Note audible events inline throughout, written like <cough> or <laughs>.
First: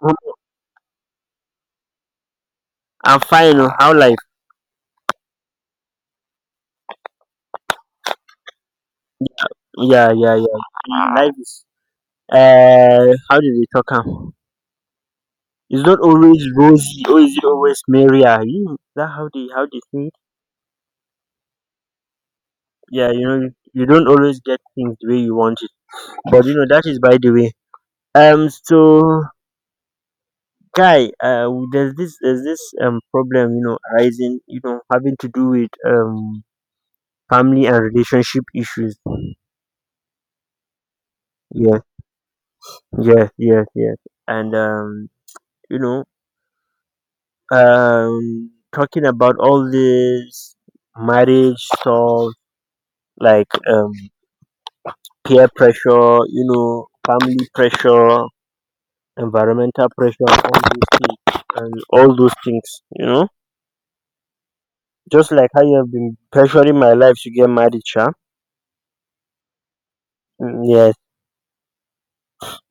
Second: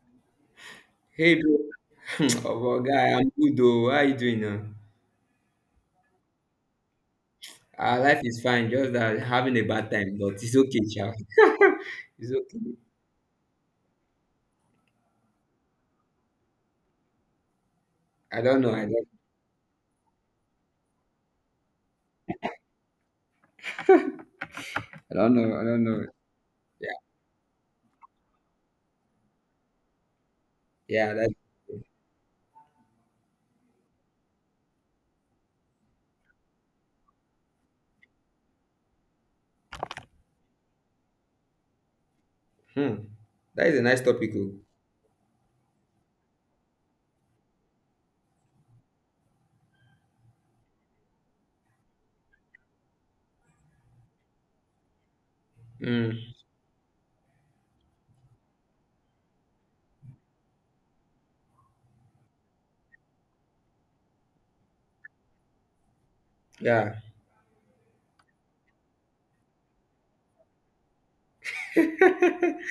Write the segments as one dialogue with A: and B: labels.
A: I'm
B: Hey, bro. <laughs> Guy,
A: I'm
B: I'm
A: fine.
B: good
A: Oh,
B: though.
A: How
B: How you
A: life?
B: doing now? Life is fine, just that having a bad
A: Yeah,
B: time,
A: yeah,
B: but
A: yeah.
B: it's okay,
A: See,
B: child.
A: life is.
B: <laughs> It's okay.
A: How do they talk? Am? It's not always rosy, or is it always merry?
B: I don't
A: You,
B: know.
A: is
B: I
A: that
B: don't.
A: how they think? Yeah, you know, you don't always get things the
B: I
A: way you
B: don't know.
A: want
B: I
A: it.
B: don't know.
A: But you know, that
B: Yeah,
A: is by the way. So guy,
B: yeah. That.
A: there's this problem, you know, arising, you know, having to do with family and relationship issues. Yeah,
B: Hmm. That is a
A: yeah.
B: nice topic. Oh.
A: And you know, um talking about all these marriage stuff like peer pressure,
B: Hmm.
A: you know, family pressure, environmental pressure, all those things, and all those things, you know, just like how you have been pressuring my
B: Yeah.
A: life to get married sha. Yeah,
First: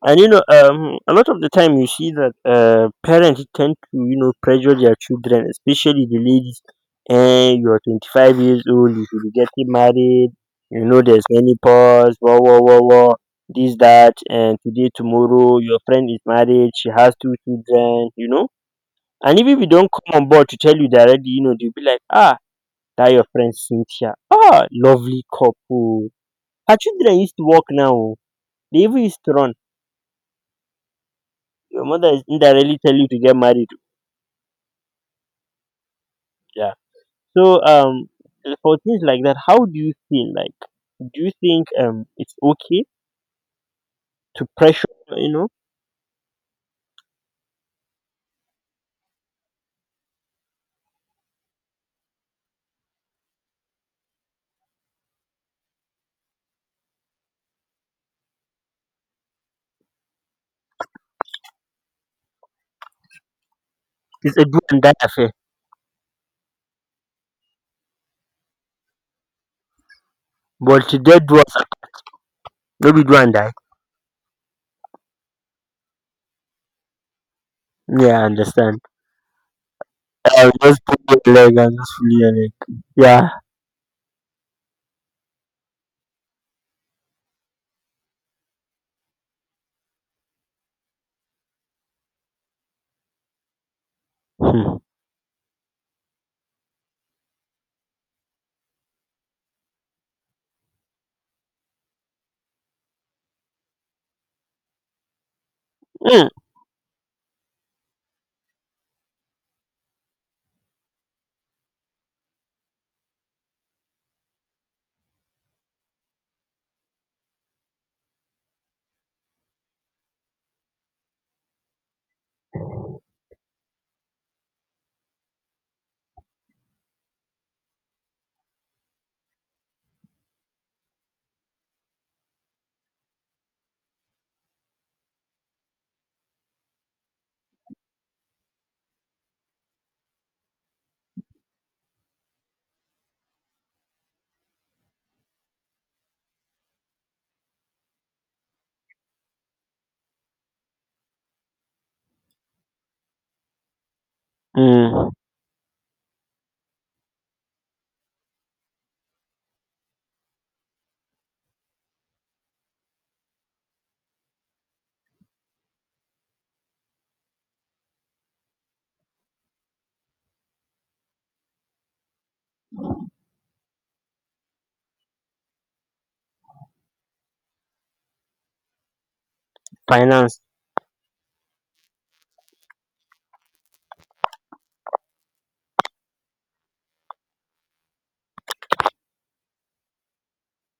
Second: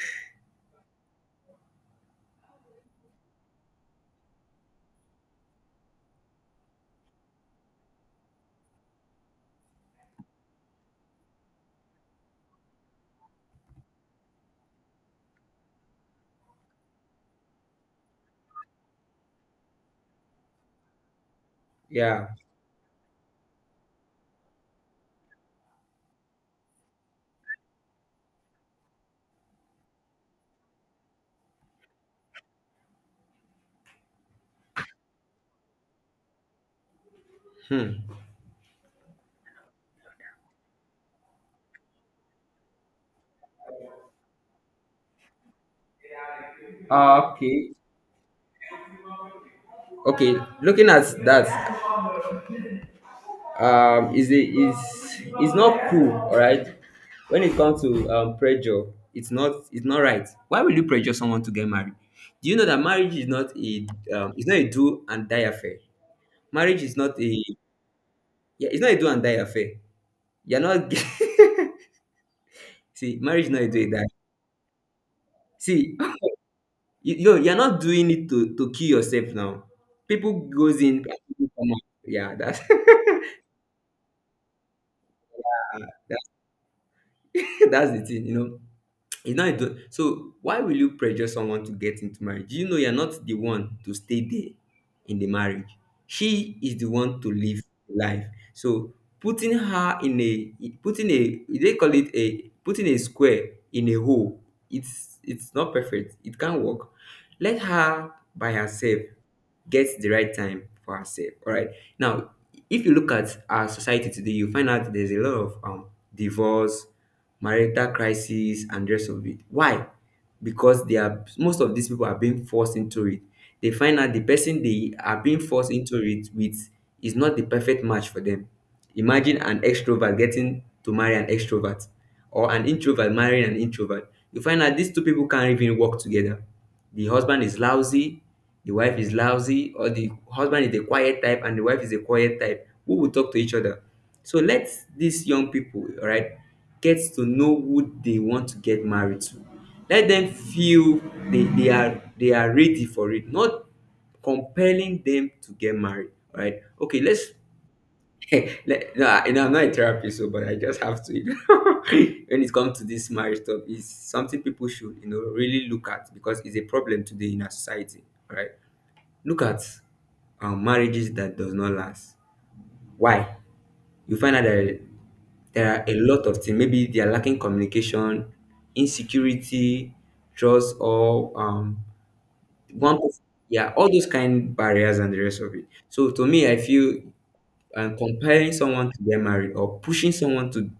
A: and you know, a lot of the time you see that parents tend to, you know, pressure their children, especially the ladies, and you're 25 years old, you should be getting married. You know, there's menopause, whoa, whoa, whoa, whoa, this that, and today tomorrow your friend is married, she has two children, you know, and if you don't come on board to tell you directly, you know, they'll be like,
B: Yeah.
A: ah, that your friend Cynthia, ah, lovely couple, her children used to walk now oh, they even used to run. Your mother is indirectly tell you to get married. Yeah. So
B: Hmm.
A: for things like that, how do you feel? Like, do you think it's okay to pressure, you know?
B: Okay. Okay. Looking at that. Is a is Is not cool, all right. When it comes to pressure, it's not, it's not right. Why will you pressure someone to get married? Do you know that marriage is not a,
A: It's a
B: it's not
A: do
B: a
A: and die
B: do and
A: affair.
B: die affair? Marriage is not a, yeah, it's not a do and die affair. You're
A: But
B: not.
A: to dead do us,
B: <laughs>
A: no be do
B: See,
A: and
B: marriage
A: die.
B: is not a do and die see, <laughs> you you're not doing
A: Yeah, I
B: it to
A: understand.
B: kill yourself now. People
A: I
B: goes
A: just pull
B: in and
A: your
B: people
A: leg
B: come
A: and
B: out.
A: just pull your
B: Yeah,
A: leg.
B: that's <laughs>
A: Yeah.
B: that's that's the thing, you know. It's not a So why will you pressure someone to get into marriage? You know, you're not the one to stay there
A: Hmm.
B: in the marriage. She is the one to live life. So putting her in a, putting a, they call it, a putting a square in a hole, it's not perfect,
A: Mm.
B: it can't work. Let her by herself get the right time for herself, all right? Now, if you look at our society today, you find out there's a lot of divorce, marital crisis, and the rest of it. Why? Because they are, most of these people are being forced into it. They find out the person they are being forced into it with is not the perfect match for them. Imagine an extrovert getting to marry an extrovert, or an introvert marrying an introvert. You find out these two people can't even work together. The husband is lousy, the wife is lousy, or the husband is the quiet type and the wife is the quiet type. Who will talk to each other? So let these young people, all right, get to know who they want to get married to. Let them feel they are ready for it, not compelling
A: Mm.
B: them to get married. All right, okay, let's <laughs> like, no, I'm not a therapist, so, but I just have to. <laughs> When it comes to this marriage stuff, it's something people should, you know, really look at, because it's a problem today in our society, right? Look at, marriages that does not last. Why? You find out that there are a lot of things. Maybe they are lacking communication, insecurity,
A: Finance.
B: trust, or one person. Yeah, all those kind barriers and the rest of it. So to me, I feel, and comparing someone to get married or pushing someone to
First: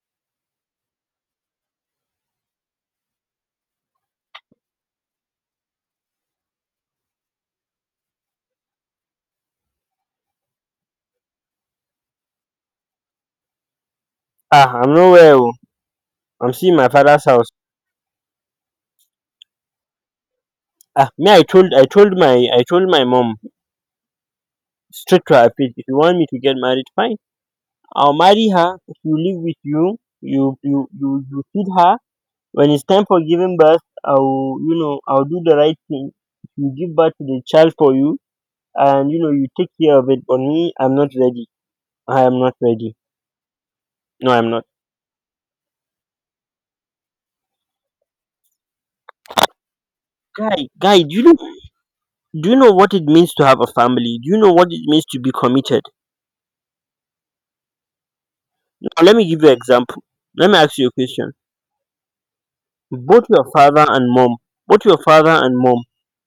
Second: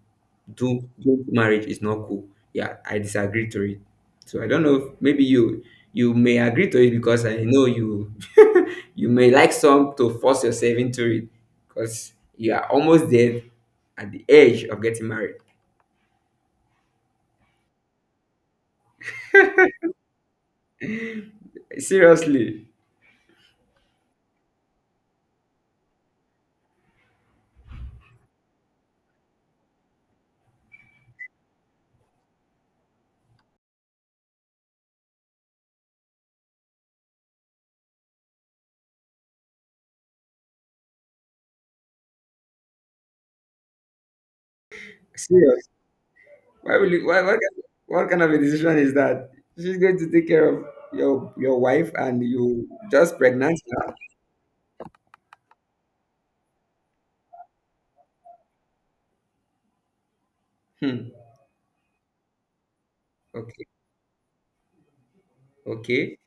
B: do marriage is not cool. Yeah, I disagree to it. So I don't know. If maybe you, you may agree to it because I know you, <laughs> you may like some to force yourself into it because you are almost there at the edge
A: Ah,
B: of
A: I'm
B: getting
A: nowhere
B: married.
A: oh. I'm seeing my father's house. Ah, me, I
B: Seriously,
A: told my mom straight to her face, if you want me to get married, fine. I will marry her, she will live with you, you feed her. When it's time for giving birth, I will, you know, I'll do the right thing. You give birth to the child for you, and you know, you take care of it, but me, I'm not ready. I am not ready. No, I'm not.
B: serious. Why will you? Why what kind of a decision is that? She's going to take care
A: guy
B: of
A: guy do you know,
B: your wife and
A: do you
B: you
A: know what it
B: just
A: means to
B: pregnant
A: have a family? Do you know what it means to be committed? Now, let me give you an example, let me ask you
B: her.
A: a
B: Hmm.
A: question. both your
B: Okay.
A: father and mom Both your father and mom
B: Okay.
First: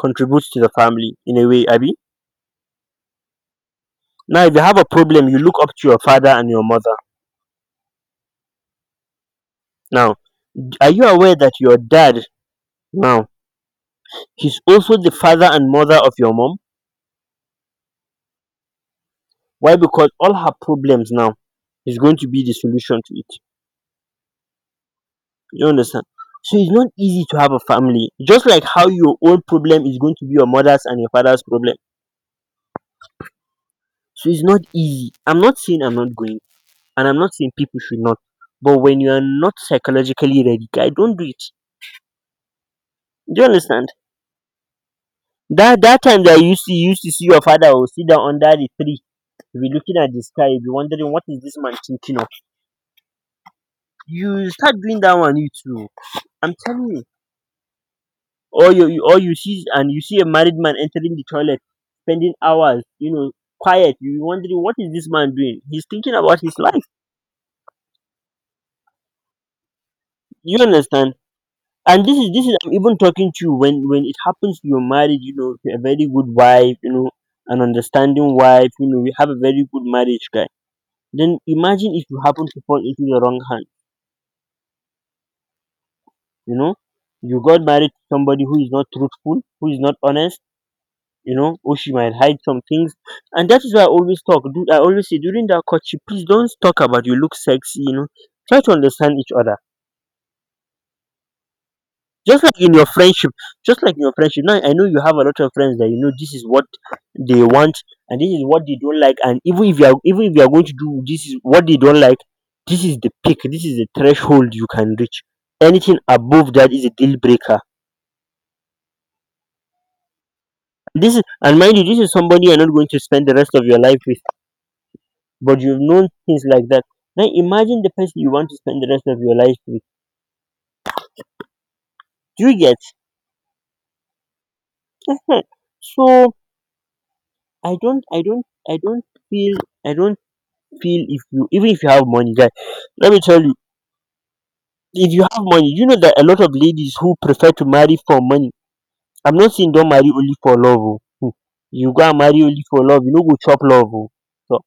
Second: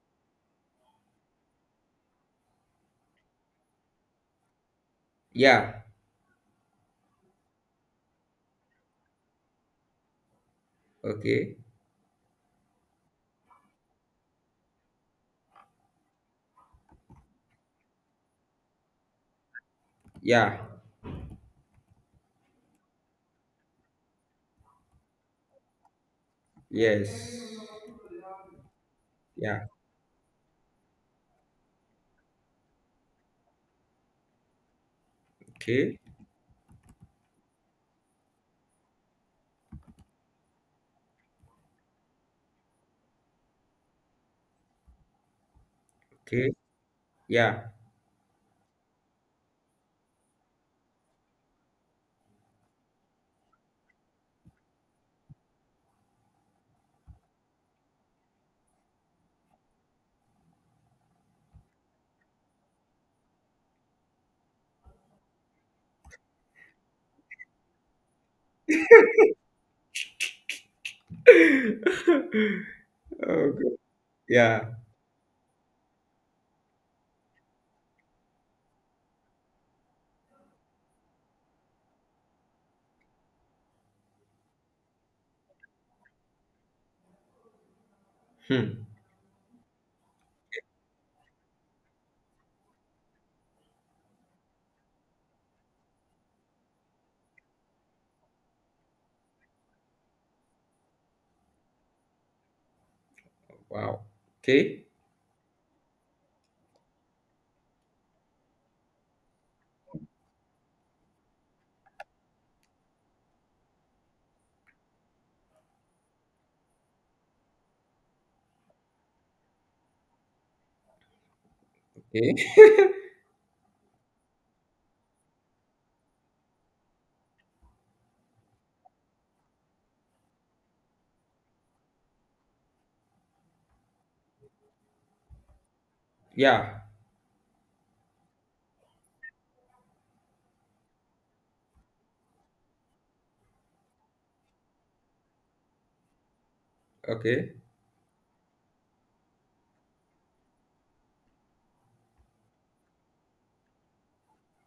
A: contributes to the family in a way, Abby? Now, if you have a problem, you look up
B: Yeah.
A: to your father and your mother. Now, are you aware that
B: Okay.
A: your dad now, he's also the father and mother of your mom? Why? Because all her
B: Yeah.
A: problems now is going to be the solution to it. You understand? So it's not
B: Yes.
A: easy to have a family. Just like how your own
B: Yeah.
A: problem is going to be your mother's and your father's problem. So it's not easy. I'm not saying I'm
B: Okay.
A: not going, and I'm not saying people should not. But when you are not psychologically ready, guy, don't do it. Do you understand? That that time that you
B: Okay.
A: used to see your
B: Yeah.
A: father will sit down under the tree, you'll be looking at the sky, you'll be wondering what is this man thinking of. You start doing that one, you too. I'm telling you. Or you see, and you see a married man entering the toilet, spending hours, you know, quiet. You're wondering what is this man doing? He's thinking about his life. You understand?
B: <laughs>
A: And this is I'm even talking to
B: Oh,
A: you
B: God.
A: when it happens to
B: Yeah.
A: your marriage, you know, to a very good wife, you know, an understanding wife, you know, you have a very good marriage, guy. Then imagine if you happen to fall into the wrong hand, you know, you got married to somebody who is
B: Hmm.
A: not truthful, who is not honest, you know, or she might hide some things. And that is why I always talk. I always say, during that courtship, please don't talk about you look sexy, you know. Try to understand each other. just like in your friendship just like in
B: Wow.
A: your friendship, now I know
B: Okay.
A: you have a lot of friends that, you know, this is what they want, and this is what they don't like. And even if you are going to do, this is what they don't like, this is the peak, this is the threshold you can reach. Anything above that is a deal breaker. This is, and mind you, this is
B: Okay.
A: somebody you're not going to spend the rest of your life with, but you've known things like that. Now imagine the person you want to spend the rest of your life with. Do you get? <laughs> So
B: Yeah.
A: I don't feel, I don't feel, if you, even if you have money, guy, let me tell you, if you have money, you know that a lot of ladies who prefer
B: Okay.
A: to marry for money. I'm not saying don't marry only for love oh. You go and marry only for love, you no go chop love oh. So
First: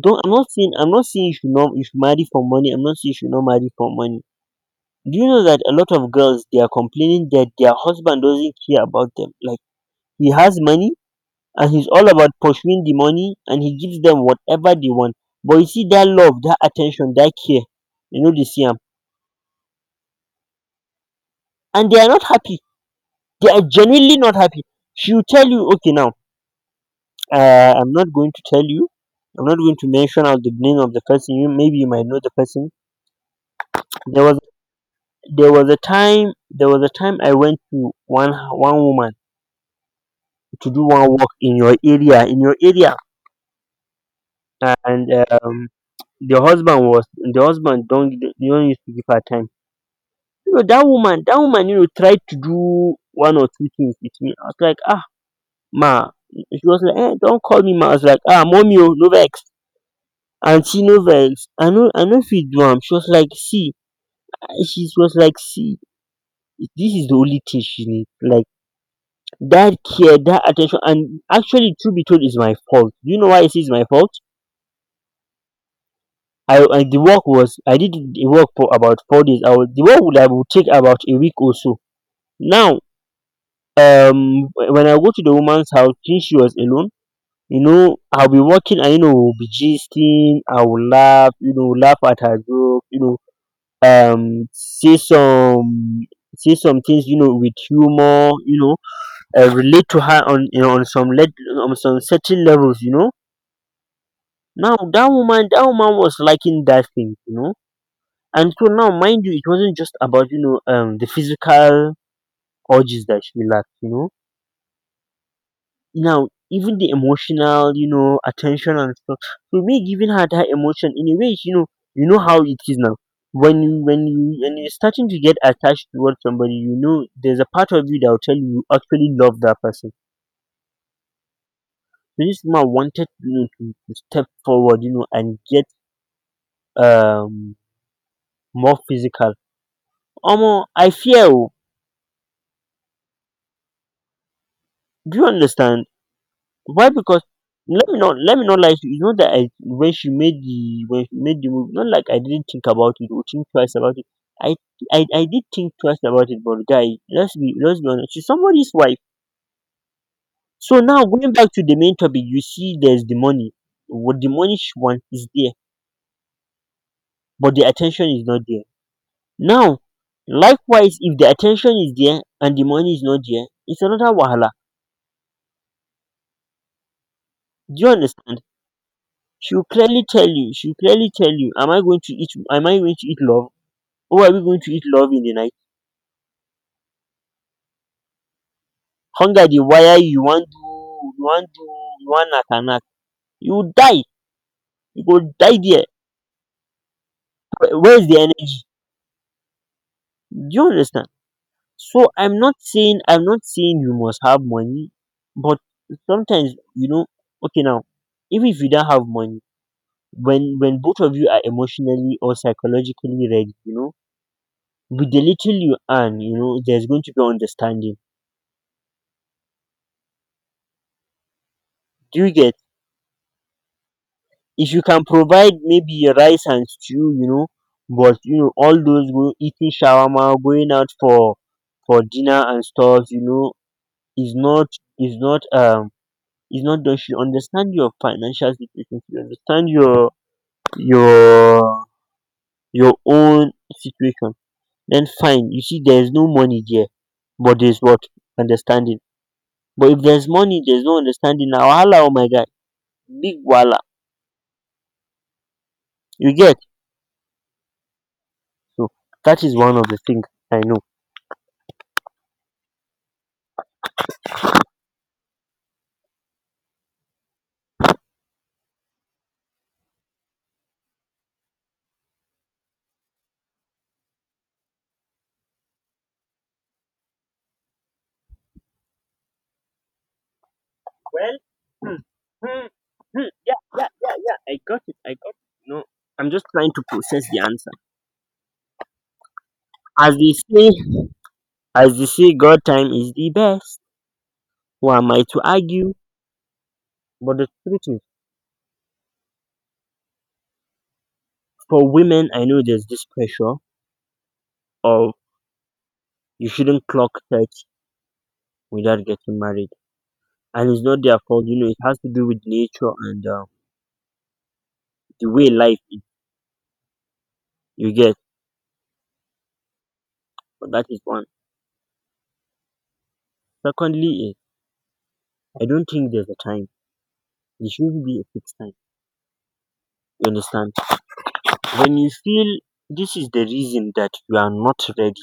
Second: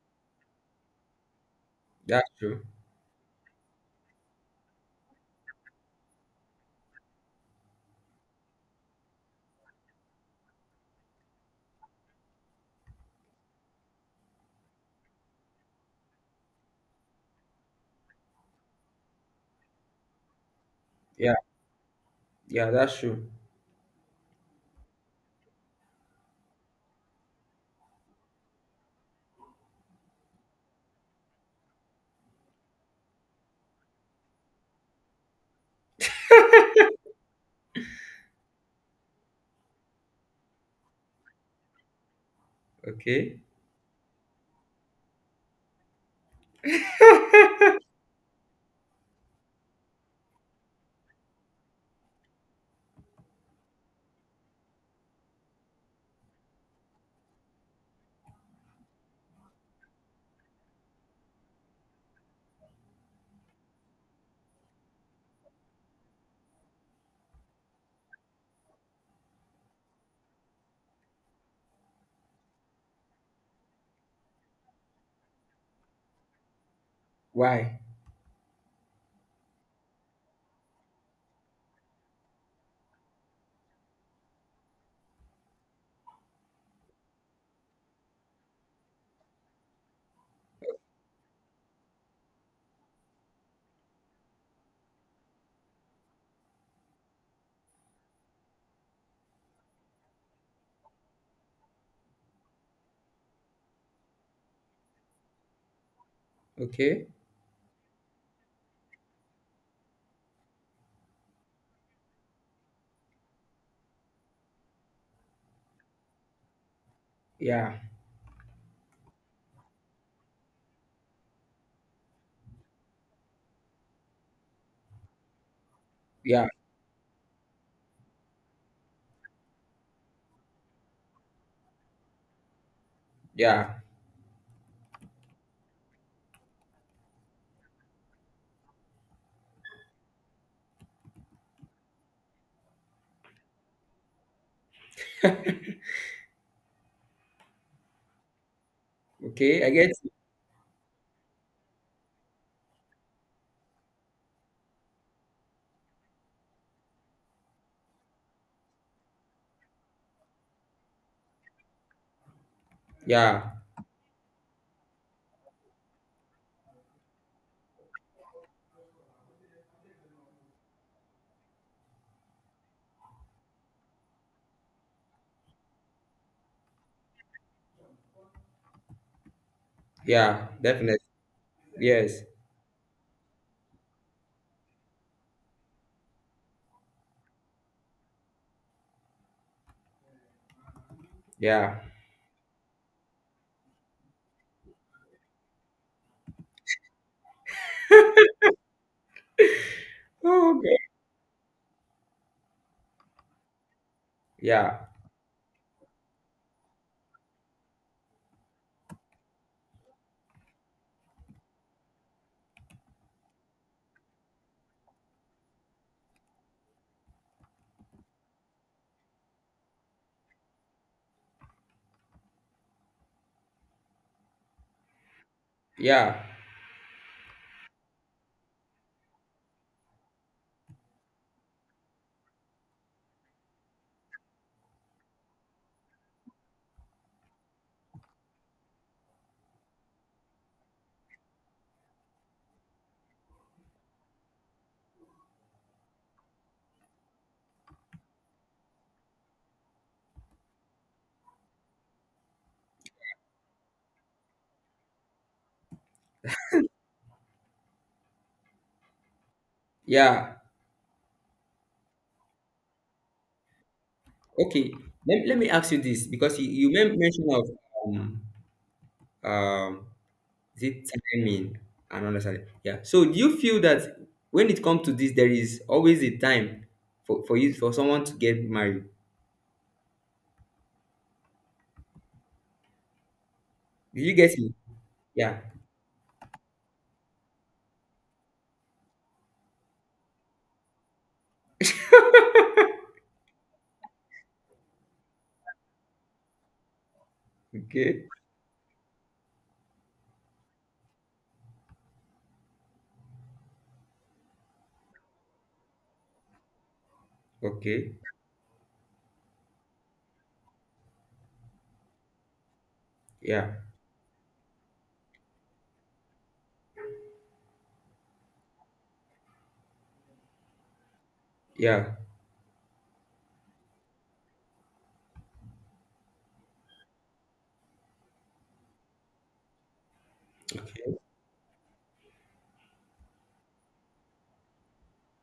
A: don't, I'm not saying you should not, you should marry
B: That's
A: for
B: true.
A: money. I'm not saying you should not marry for money. Do you know that a lot of girls, they are complaining that their husband doesn't care about them? Like, he has money, and he's all about pursuing the money, and he gives them whatever they want. But you see that love, that attention, that care, you know, they see am.
B: Yeah.
A: And they are not happy.
B: Yeah. That's true.
A: They are genuinely not happy. She will tell you, okay, now, I'm not going to tell you. I'm not going to mention out the name of the person. You maybe you might know the person. There was, there was a time I went to one woman to do one work in your area,
B: Okay.
A: and um, the husband was, the
B: <laughs>
A: husband don't used to give her time. You know that woman, you know, tried to do one or two things with me. I was like, ah, ma. She was like, eh, don't call me ma. I was like, ah, mommy oh, no vex, aunty no vex, I know, if fit do am. She was like, see, she was like, see, this is the only thing she need, like that care, that attention. And actually, true be told, is my fault. Do you know why it's my fault? I
B: Why?
A: did the work for about 4 days. I was the work would I would take about a week or so. Now when I go to the woman's house, since she was alone, you know, I'll be walking, and you know, we'll be gisting. I will laugh, you know, laugh at her joke, you know, um say some say some things, you know, with humor, you know, relate to her on, you know, on some, let on some certain levels, you know. Now that woman, was liking that
B: Okay.
A: thing, you know. And so now, mind you, it wasn't just about, you know, the physical urges that she lacked, you know. Now even the emotional,
B: Yeah.
A: you know, attention and stuff. So me giving her that emotion in a way is, you know, you know how it is. Now when you're starting to get attached towards
B: Yeah.
A: somebody, you know there's a part of you that will tell you you actually love that person. So this man wanted, you know,
B: Yeah.
A: to step forward, you know, and get um more physical. I fear oh, do you understand? Why? Because let me not lie to you. You know that I,
B: Okay. I get it.
A: when she made the movie, not like I didn't think about it or think twice about it. I I did think twice about it, but guy, let's be honest. She's somebody's wife. So now, going back to the main topic, you see, there's the money.
B: Yeah.
A: What the money she wants is there, but the attention is not there. Now, likewise, if the attention is there and the money is not there, it's another wahala. Do you understand? She'll clearly tell
B: Yeah.
A: you. She'll
B: Definitely.
A: clearly tell you. Am I going to
B: Yes.
A: eat? Am I going to eat love? Who are we going to eat love in the night? Hunger dey wire you, you wan do,
B: Yeah.
A: you wan knack and knack. You will die, you go die there. Where is the energy? Do
B: Oh,
A: you
B: God.
A: understand? So I'm not saying you must have
B: Yeah.
A: money, but sometimes you know, okay, now, even if you don't have money, when both of you are emotionally or psychologically ready, you know, with the little you earn, there's going to be understanding. Do you get? If you can provide maybe
B: Yeah.
A: rice and stew, you know, but you know all those go eating shawarma, going out for dinner and stuff, you know, is not is not is not done. Should understand your financial situation, should understand your your your own situation, then fine. You see, there's no money there, but there's what? Understanding. But if there's money, there's no understanding, na wahala, oh my guy, big wahala. You get? So that is one of the things
B: Yeah.
A: I know.
B: Okay. Let me ask you this, because you mentioned of, um um is it timing? I don't understand. Yeah. So do you feel that when it comes to this, there is always a time for you, for someone to get married?
A: Well, hmm, hmm, yeah, yeah,
B: Did
A: yeah,
B: you
A: yeah.
B: get me?
A: I got it. I got
B: Yeah.
A: it. No, I'm just trying to process the answer. As they say, as they say, God time is the best. Who am I to argue? But the truth is,
B: Okay.
A: for women, I know there's this pressure of you shouldn't clock 30
B: Okay.
A: without getting married, and it's not their fault. You know, it has to do with nature and
B: Yeah.
A: the way life is. You get, but that is one.
B: Yeah.
A: Secondly, is I don't think there's a time. There should not be a fixed time. You understand?
B: Okay.
A: When you feel this is the reason that you are not ready,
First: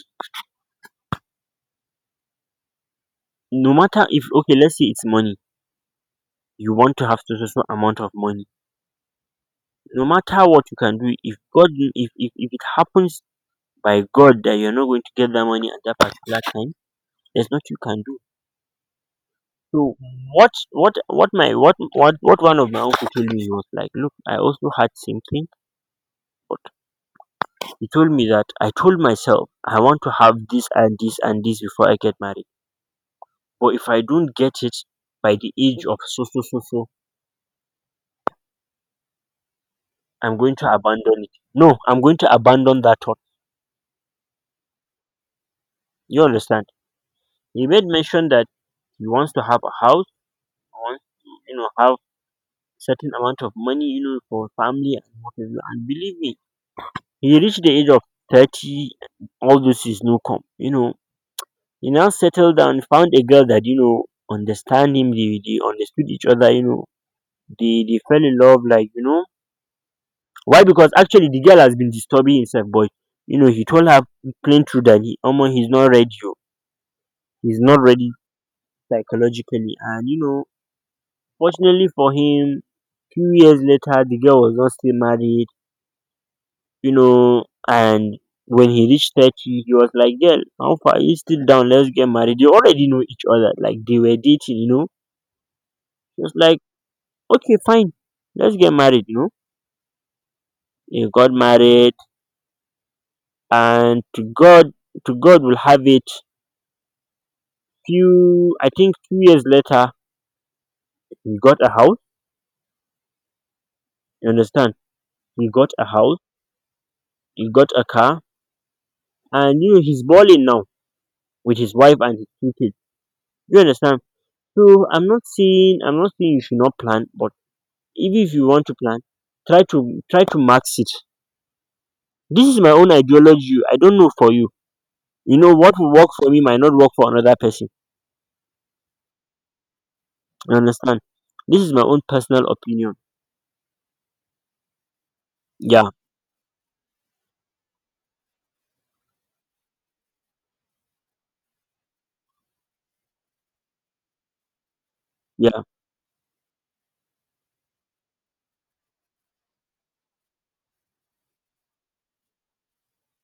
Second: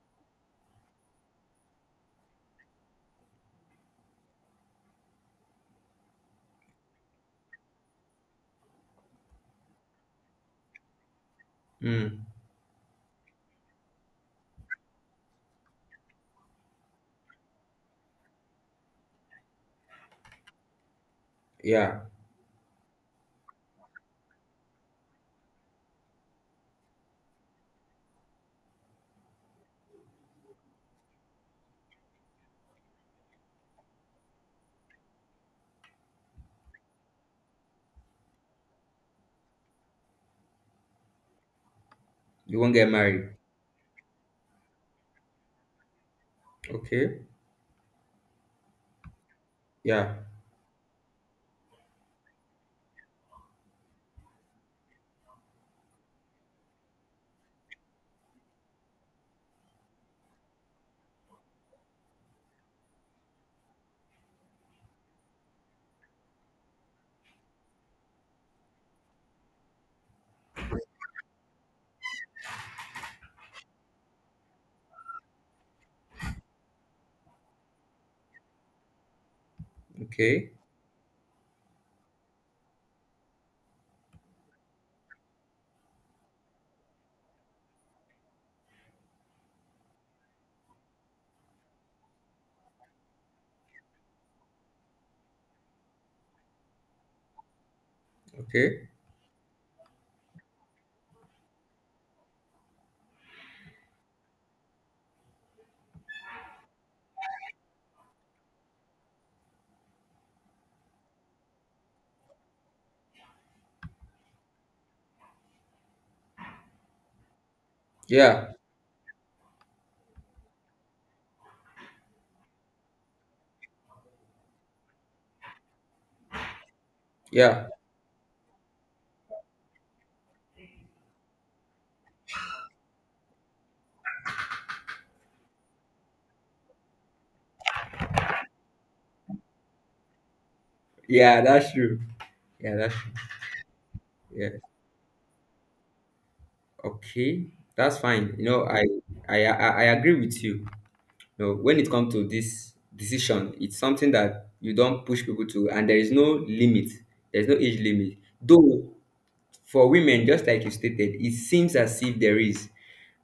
A: no matter. If okay, let's say it's money, you want to have so so so amount of money. No matter what you can do, if god, if,
B: Mm.
A: if if it happens by god that you're not going to get that money at that particular time, there's not you can do. So what what what my what
B: Yeah.
A: what what one of my uncle told me was like, look, I also had same thing, but he told me that I told myself I want to have this and this and this before I get married, but if I don't get it by the age of so so so so, I'm going to abandon it no I'm going to
B: You won't
A: abandon
B: get
A: that thought.
B: married.
A: You understand?
B: Okay.
A: He made mention that he wants to have a house,
B: Yeah.
A: he wants to, you know, have certain amount of money, you know, for family and what have you. And believe me, he reached the age of 30, all this is no come, you know. He now settled down, found a girl that, you know, understand him. They understood each other, you know. They fell in love, like, you know. Why? Because actually the girl has been disturbing himself, but you know, he told her plain truth that he, omo, he's not ready, oh, he's not ready psychologically, and you know,
B: Okay.
A: fortunately for him, few years later the girl was not still married, you know. And when he reached 30, he was like, girl, how far, are you still down? Let's get married. They already know each other, like they were dating, you know. She was like, okay, fine, let's get
B: Okay.
A: married, you know. He got married, and to god, to god will have it, few I think few years later he got a house. You understand? He got a house, he got a car,
B: Yeah.
A: and you know, he's balling now with his wife and his two kids. You understand? So I'm not saying you should not plan, but
B: Yeah.
A: even if you want to plan, try to max it. This is my own ideology, I don't know for you. You know, what will work for me might not work for another person. You understand?
B: Yeah,
A: This
B: that's
A: is my own
B: true.
A: personal
B: Yeah,
A: opinion.
B: that's true. Yeah.
A: Yeah.
B: Okay. That's fine. You know, I agree with you. You know, when it comes to this decision, it's something that you don't push people
A: Yeah.
B: to, and there is no limit. There's no age limit. Though for women, just like you stated, it seems as if there is,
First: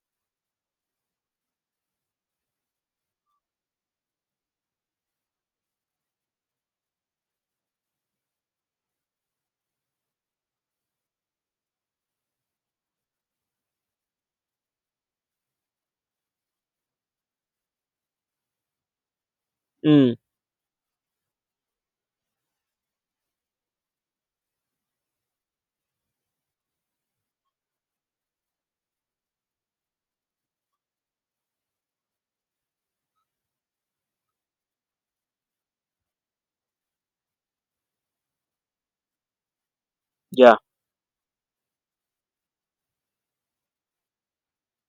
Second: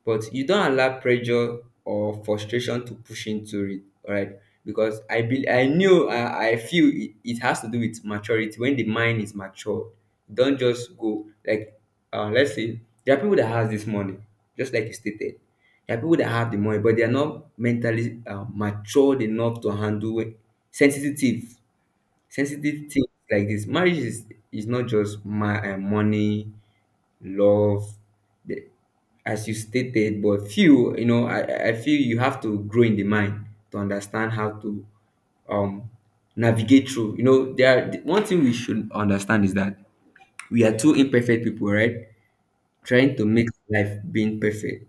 B: but you don't allow pressure or frustration to push into it, right? Because I be I knew I feel it, it has to do with maturity. When the mind is mature, don't just go like, let's say there are people that has this money, just like you stated. There are people that have the money but they are not mentally matured enough to
A: mm,
B: handle sensitive sensitive things like this. Marriage is not just my money, love, the as you stated. But few, you know, I feel you have to grow in the mind to understand how to um navigate through. You know, there are, one thing we should understand, is that
A: yeah.
B: we are two imperfect people, right, trying to make life being perfect.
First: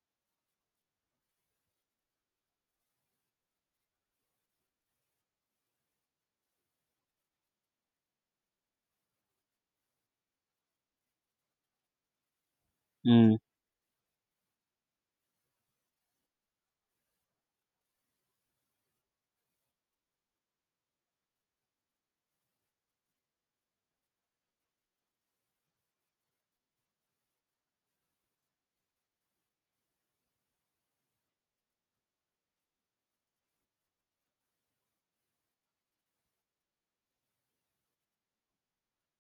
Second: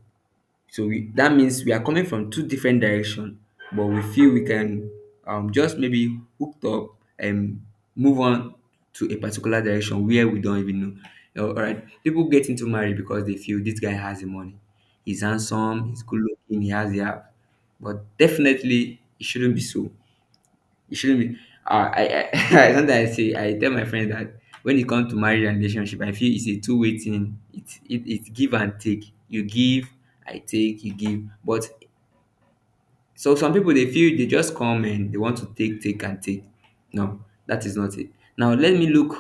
B: So we, that means we are coming from two different direction, but we feel we can just maybe hooked up and move on to a particular direction where we don't even know. You know, all right, people get into marriage because they
A: mm,
B: feel this guy has the money, he's handsome, he's good looking, he has the app, but definitely it shouldn't be so. It shouldn't be. I <laughs> sometimes I say, I tell my friends that when it comes to marriage and relationship, I feel it's a two-way thing. It's give and take. You give, I take. You give, but so some people they feel they just come and they want to take, take, and take. No, that is not it. Now let me look.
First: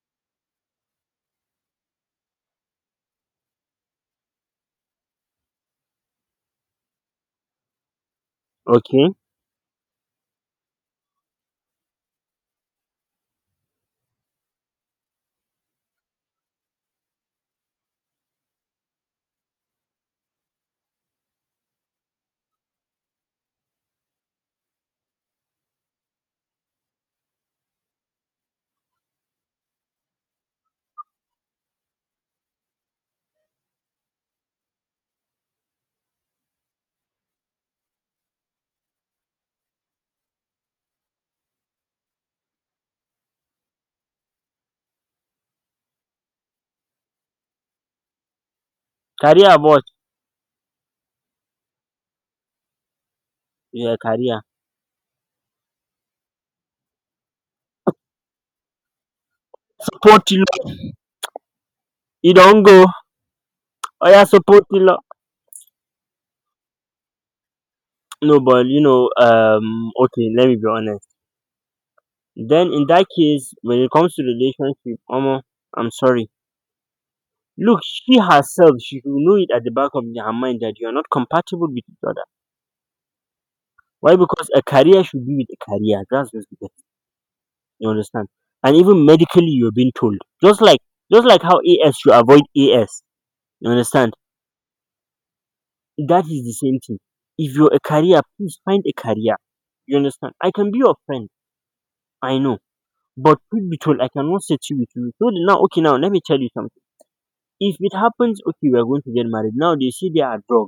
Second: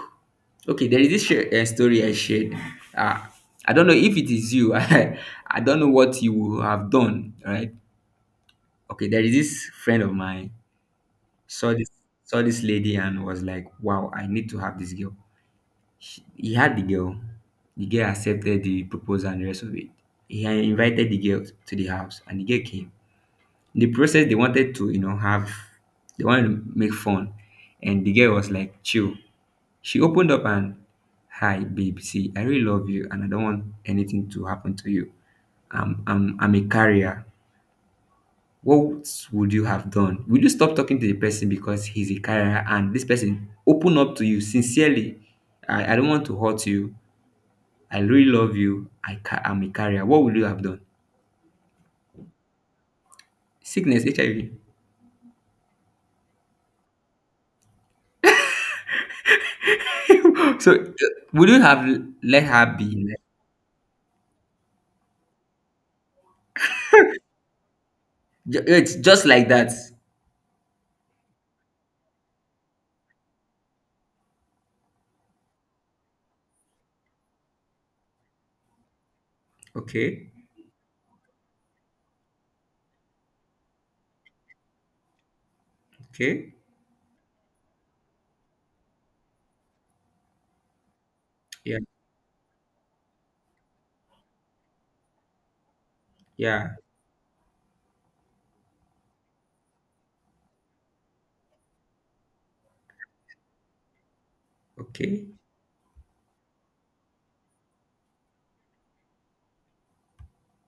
B: Okay, there is this story I shared. Uh, I don't know if it is you. <laughs> I don't know what you would have done, right? Okay,
A: okay.
B: there is this friend of mine saw this, lady and was like, wow, I need to have this girl. He had the girl. The girl accepted the proposal and the rest of it. He had invited the girl to the house and the girl came. In the process, they wanted to, you know, have, they wanted to make fun. And the girl was like, chill. She opened up and, hi babe, see, I really love you and I don't want anything to happen to you. I'm a carrier. What would you have done? Would you stop talking to the person because he's a carrier and this person open up to you sincerely? I don't want to hurt you. I really love you.
A: Career
B: I'm a
A: about?
B: carrier. What would you have done?
A: Yeah,
B: Sickness,
A: career.
B: HIV.
A: Support.
B: <laughs> So would you have
A: You
B: let
A: don't
B: her be?
A: go,
B: Like,
A: oya support the law. No, but you
B: it's
A: know,
B: just like that.
A: okay, let me be honest. Then in that case, when it comes to relationship, omo, I'm sorry. Look, she herself, she should know it at the back of
B: Okay.
A: her mind that you're not compatible with each other. Why? Because a career should be with a career. That's just
B: Okay.
A: it. You understand? And even medically you're being told, just like just like how,
B: Yeah.
A: as you avoid, as you understand, that is the
B: Yeah.
A: same thing. If you're a career, please find a career. You understand? I can be your friend, I know. But truth be told, I cannot say it with you. So
B: Okay.
A: the- now, okay, now let me tell you something. If it happens, okay, we are going to get married. Now they see they are drug.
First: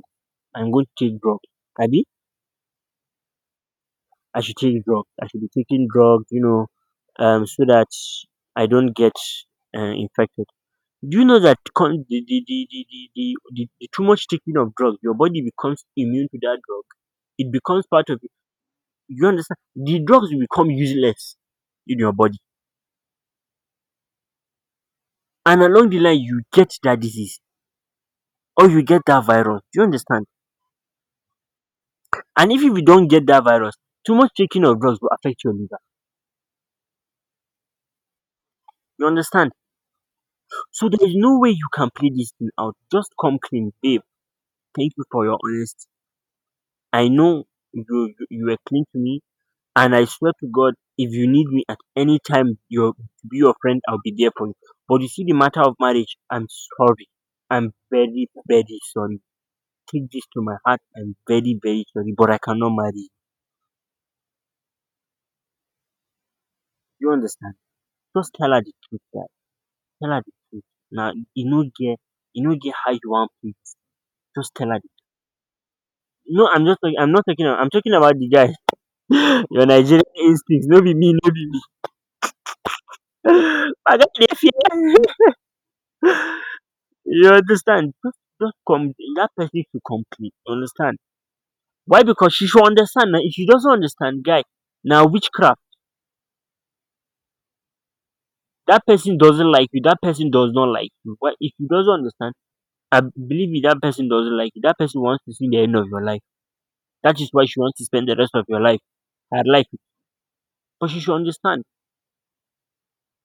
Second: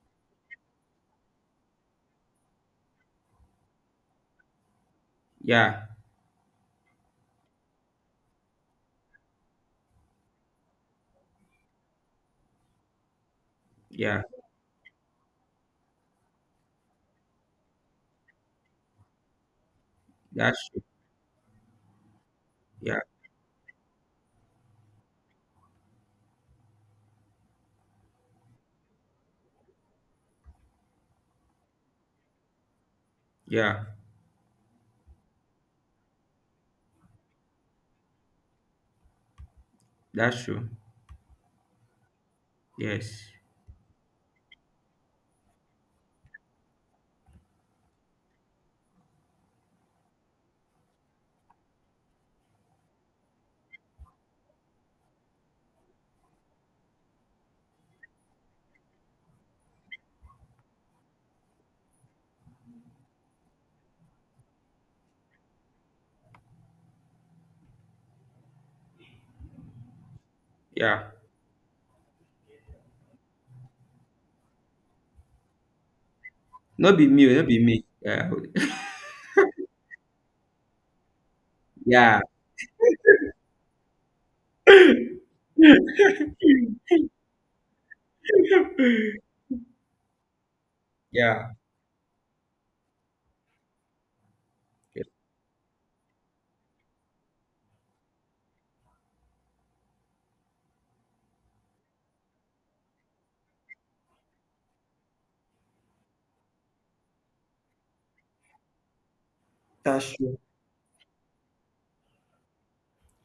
A: I'm going to take drugs. Abi, I should take drugs. I should be
B: Yeah.
A: taking drugs, you know, so that I don't get infected. Do you know that the too
B: Yeah.
A: much taking of drugs, your body becomes immune to that drug. It becomes part of it. You understand? The drugs will
B: That's
A: become
B: true.
A: useless in your body,
B: Yeah.
A: and along the line, you get that disease, or you get that virus. Do you understand? And if you don't get that virus,
B: Yeah.
A: too much taking of drugs will affect your liver. You understand?
B: That's true.
A: So there is no way you can play this thing out. Just
B: Yes.
A: come clean, babe, thank you for your honesty, I know. You were clean to me, and I swear to god, if you need me at any time, you to be your friend, I'll be there for you. But you see, the matter of marriage, I'm sorry, I'm very very sorry, take this to my heart, I'm very very sorry, but I cannot marry you. You understand? Just tell her the truth. Tell her the truth.
B: Yeah.
A: Now, you no get, you no get how you want pay. Just tell her the truth. No,
B: Not be
A: I'm not
B: me. Oh,
A: talking
B: Not
A: about,
B: be
A: I'm
B: me.
A: talking about the
B: Yeah.
A: guy.
B: <laughs>
A: <laughs> Your Nigerian instincts. No be me, no be me.
B: Yeah.
A: <laughs> My guy dey fear. <laughs>
B: <laughs> <laughs>
A: You understand. Just come. That person should complete. You understand.
B: Yeah.
A: Why? Because she should understand. Now, if she doesn't understand, guy, now, witchcraft. That person doesn't like you, that person does not like you. Why? If she doesn't understand, I believe me, dat person doesn't like you. Dat person wants to see the end of your life. That is why she wants to spend the rest of your life. I like it,
B: That's true.
A: but she should understand.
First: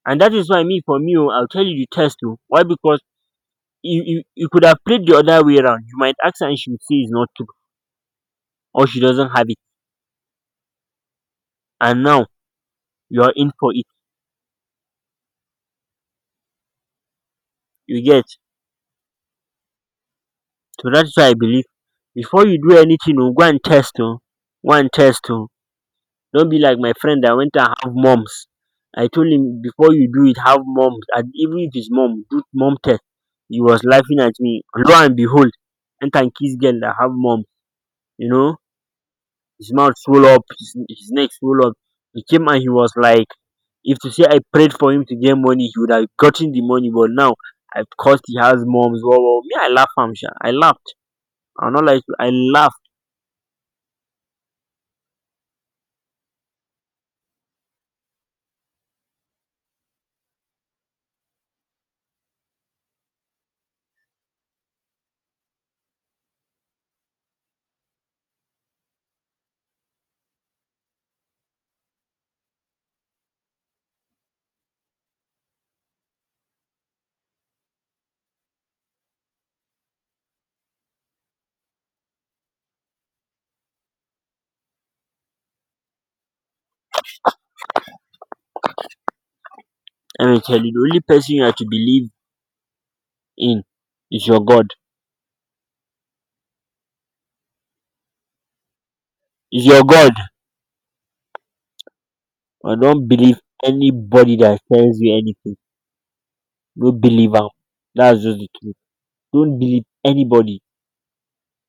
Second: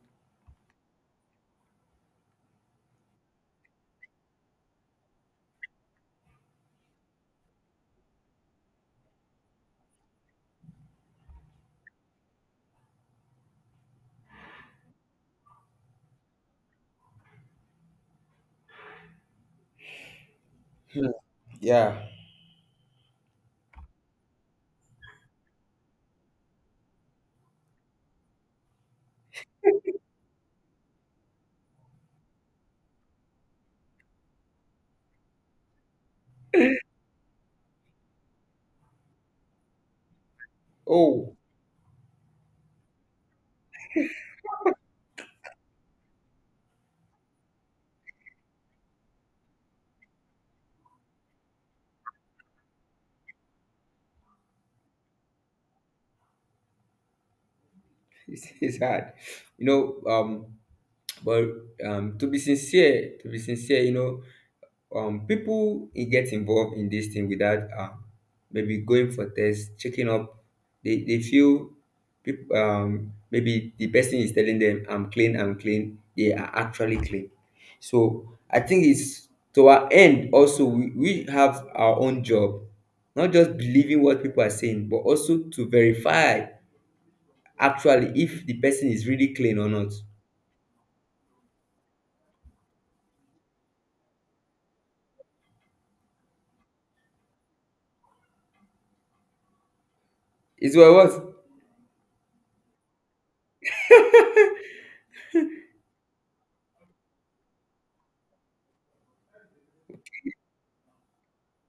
A: And that is why me, for me, oh, I'll tell you the test. Oh. Why? Because you could have played the other way around. You might ask her and she would say it's not true, or she doesn't have it. And now you are in for it. You get. So
B: Hmm.
A: that's why I believe,
B: Yeah.
A: before you do anything, oh, go and test. Oh. Go and test. Oh. Don't be like my friend that went and have moms. I told him before you do it, have moms, and even if it's mom, do mom test. He was laughing at me. Lo and behold, and can kiss girl that have mom. You know. His mouth swelled up, his neck
B: Oh,
A: swelled up. He came and he was like, if to say I prayed for him to get money, he would have gotten the money. But now, of course, he has moms, well, well, me, I laugh, am sure, I laughed. I'm not like I laughed.
B: <laughs> it's hard. You know, um, but to be sincere, you know, people e get involved in this thing without maybe going for tests, checking up. They feel people, maybe the person is telling them, I'm clean, I'm clean, they are actually clean. So I think it's, to our end also, we have our own job, not just believing what people are saying but also to verify actually if the person is really clean or not.
A: I tell you, the only person you have to believe in is your God. Is your God.
B: Is well what.
A: I don't believe anybody that tells you anything. No believe am. That's just the truth. Don't believe anybody.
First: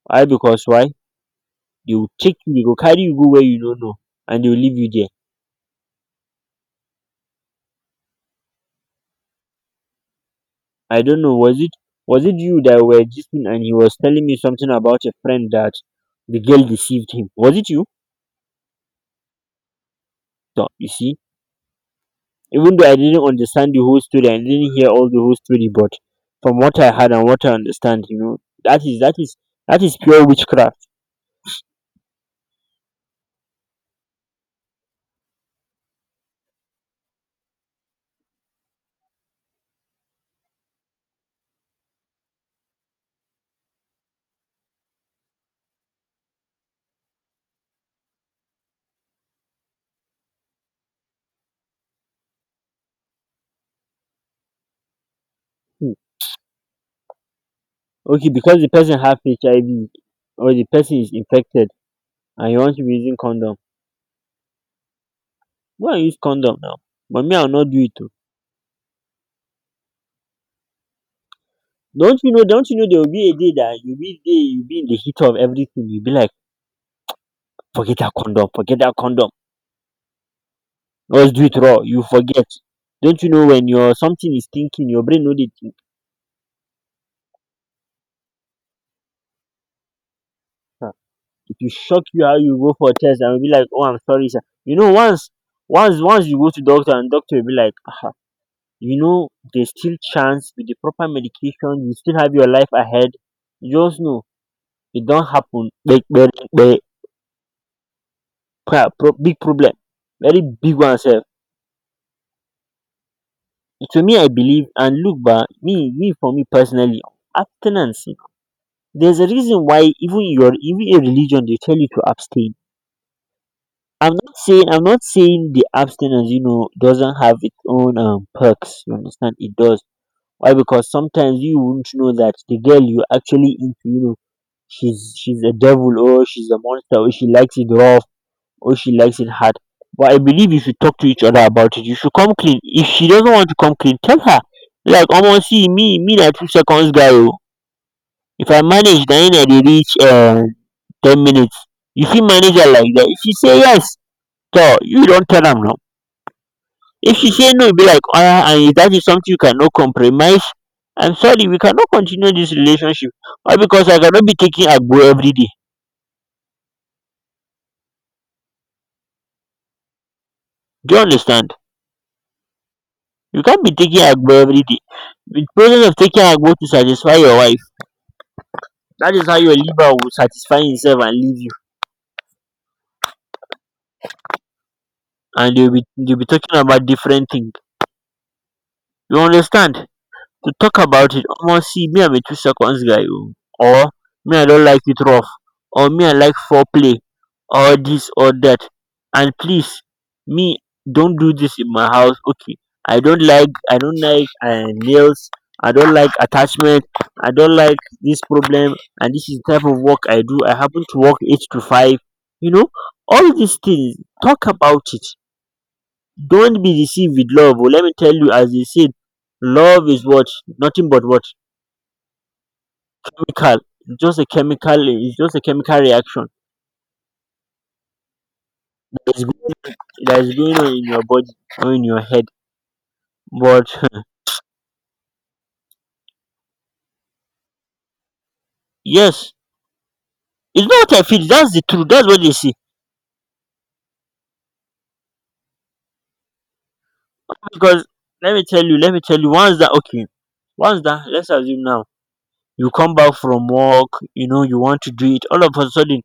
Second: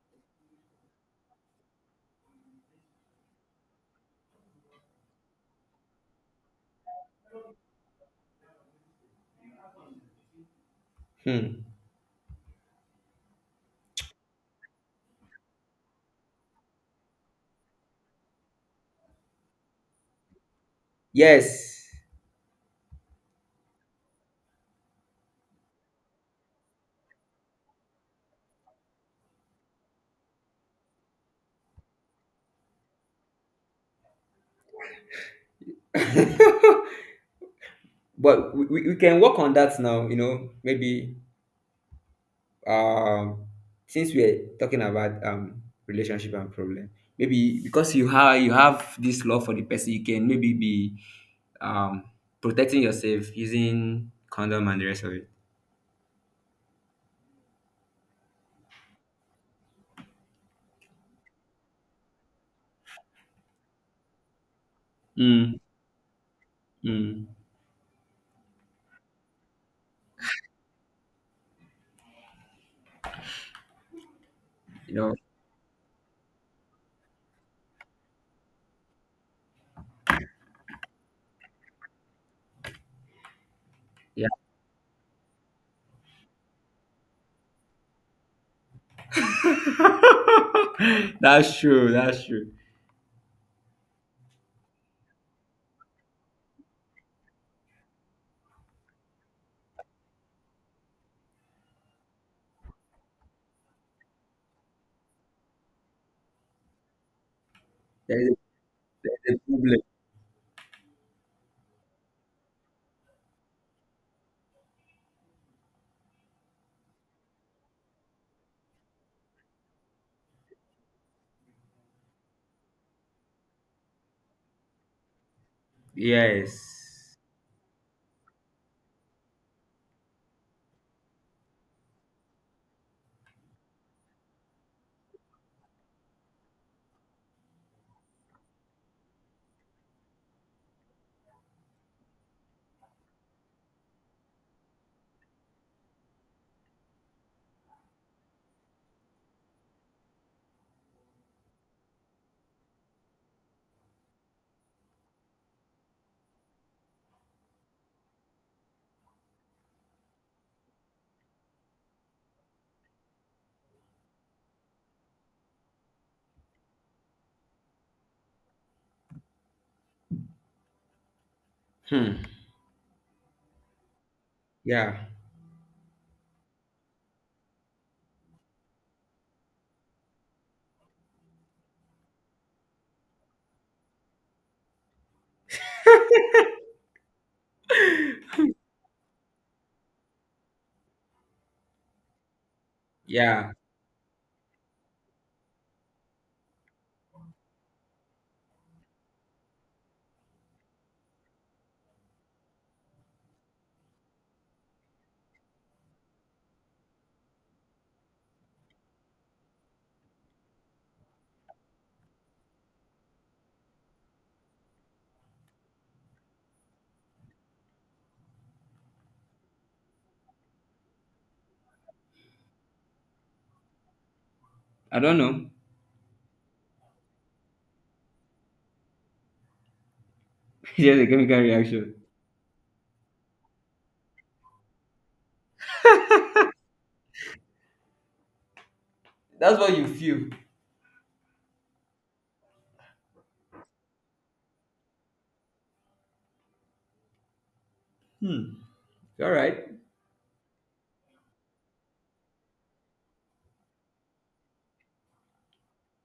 A: Why? Because why? They will take you. They go carry you go where you don't know, and they will leave you there. I don't know,
B: Hmm.
A: was it you that were gisting and he was telling me something about a friend that the girl deceived him? Was it you? So you see,
B: Yes.
A: even though I didn't understand the whole story, I didn't hear all the whole story, but from what I had and what I understand, you know, that is that is pure witchcraft.
B: <laughs> But we can work on that now. You know, maybe um since we're talking about relationship and problem, maybe because you have, you have this love for the person, you can maybe be um protecting yourself using condom and the rest of it.
A: Hmm. Okay, because the person have HIV, or the person is infected and you want to be using condom.
B: Mm,
A: Go and use condom now. But
B: mm,
A: me, I'll not do it. Oh. Don't you know? Don't you know there will be a day that you'll be there, you'll be in the
B: you know,
A: heat of everything. You'll be like, forget that condom, forget that condom. Let's do it raw. You forget. Don't you know when your
B: yeah.
A: something is thinking, your brain know dey think. um
B: <laughs>
A: It
B: That's
A: will
B: true,
A: shock you
B: that's
A: how you
B: true.
A: go for a test and you be like, oh, I'm sorry, sir. You know, once you go to doctor and doctor will be like, ah, you know, there's still chance with the proper medication, you still have your life ahead. You just know it don't happen. Big,
B: There is a,
A: pro- pro-
B: there's
A: big
B: a
A: problem,
B: problem.
A: very big one, sir. To me, I believe and look, but me, me for me personally, abstinence, there's a reason why even in religion they tell you to abstain. I'm not saying the abstinence, you know, doesn't
B: Yes.
A: have its own perks, you understand? It does. Why? Because sometimes you won't know that the girl you actually into, you know, she's a devil or she's a monster, or she likes it rough or she likes it hard. But I believe you should talk to each other about it. You should come clean. If she doesn't want to come clean, tell her. Like, almost see me, that 2 seconds guy, oh, if I manage na him I dey reach 10 minutes. If see manager like that, if she say yes, so you don't tell them now. If she say no, you be like oya, and if that is something you cannot compromise, I'm sorry, we cannot continue this relationship. All because I cannot be taking agbo everyday. Do you understand?
B: Hmm.
A: You can't be taking agbo everyday.
B: Yeah.
A: The process of taking agbo to satisfy your wife, that is how your liver will satisfy himself and leave you. And they will be talking about different thing. You understand? To talk about it, omo, see me, I'm a 2 seconds guy o.
B: Yeah.
A: Or me, I don't like it rough, or me, I like foreplay, or this or that. And please, me, don't do this in my house, okay? I don't like nails. I don't like attachment. I don't like this problem. And this is the type of work I do. I happen to work 8 to 5, you know, all these things. Talk about it. Don't be deceived with love oh. Let me tell you, as they said, love is what? Nothing but what? Chemical. Just a chemical.
B: I
A: It's
B: don't
A: just a
B: know.
A: chemical reaction that is, go- that is going on
B: <laughs>
A: in
B: Just
A: your
B: a
A: body
B: chemical
A: or in
B: reaction.
A: your head. But <laughs> yes,
B: That's what you feel.
A: it's not what I feel. That's the truth. That's what they see. Because let me
B: Hmm.
A: tell you, let me tell you.
B: All
A: Once
B: right.
A: that okay, once that Let's assume now you come back from work. You know you want to do it. All of a sudden,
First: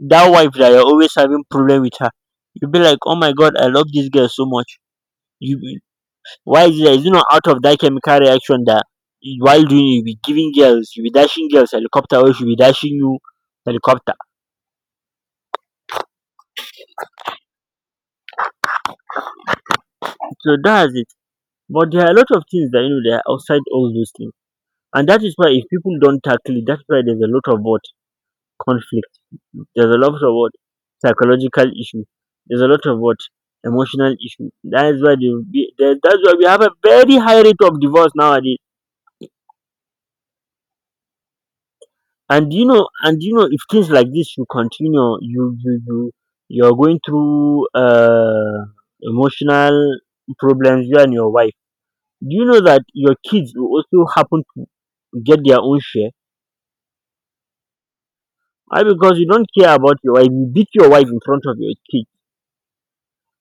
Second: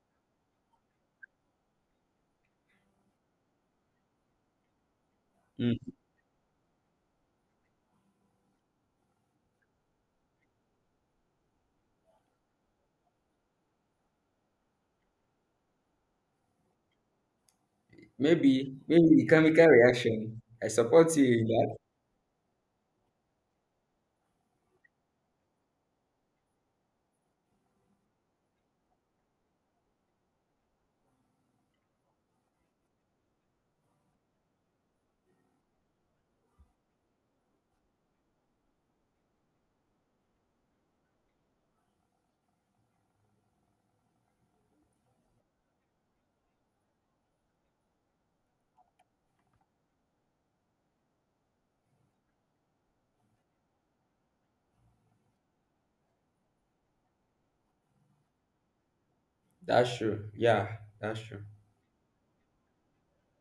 A: that wife that you're always having problem with her, you'll be like, oh my god, I love this girl so much.
B: Hmm.
A: You— why is it, that is it not out of that chemical reaction that while doing it, you'll be giving girls, you'll be dashing girls helicopter, or she'll be dashing you helicopter.
B: Maybe maybe the chemical reaction.
A: So
B: I
A: that's it.
B: support you in that.
A: But there are a lot of things that, you know, they are outside all those things. And that is why, if people don't tackle it, that's why there's a lot of what? Conflict. There's a lot of what? Psychological issue. There's a lot of what? Emotional issue. That is why they, will be- that- that's why we have a very high rate of divorce nowadays. And you know, if things like this you continue, you you're going through emotional problems, you and your wife, do you know that your kids will also happen to get their own share? Why? Because you don't care about
B: That's
A: your wife,
B: true.
A: you
B: Yeah,
A: beat your wife in
B: that's
A: front
B: true.
A: of your kids.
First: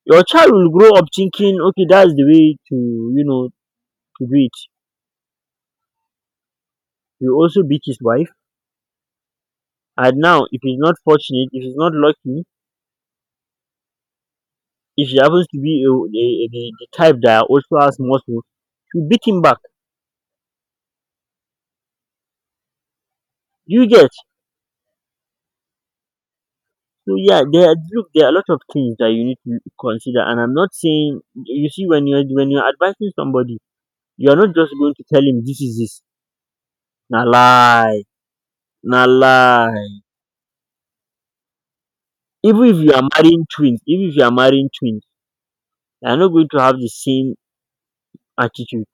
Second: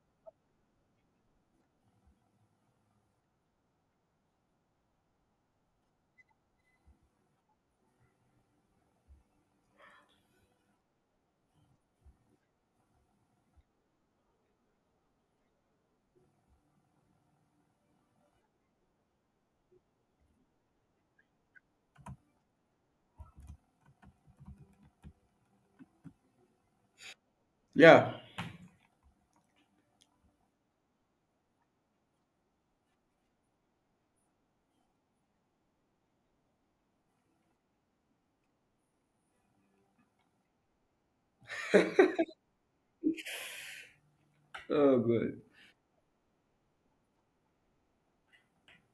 A: Your child will grow up thinking, okay, that's the way to, you know, to do it. He will also beat his wife. And now if he's not fortunate, if he's not lucky, if he happens to be a, the type that also has muscles, you beat him back. You get? So yeah, there are— look,
B: Yeah.
A: there are a lot of things that you need to consider. And I'm not saying, you see, when you're advising somebody, you're not just going to tell him this is this. Na lie, na lie. Even if you are marrying twins,
B: Oh, good.
A: they're not going to have the same attitude.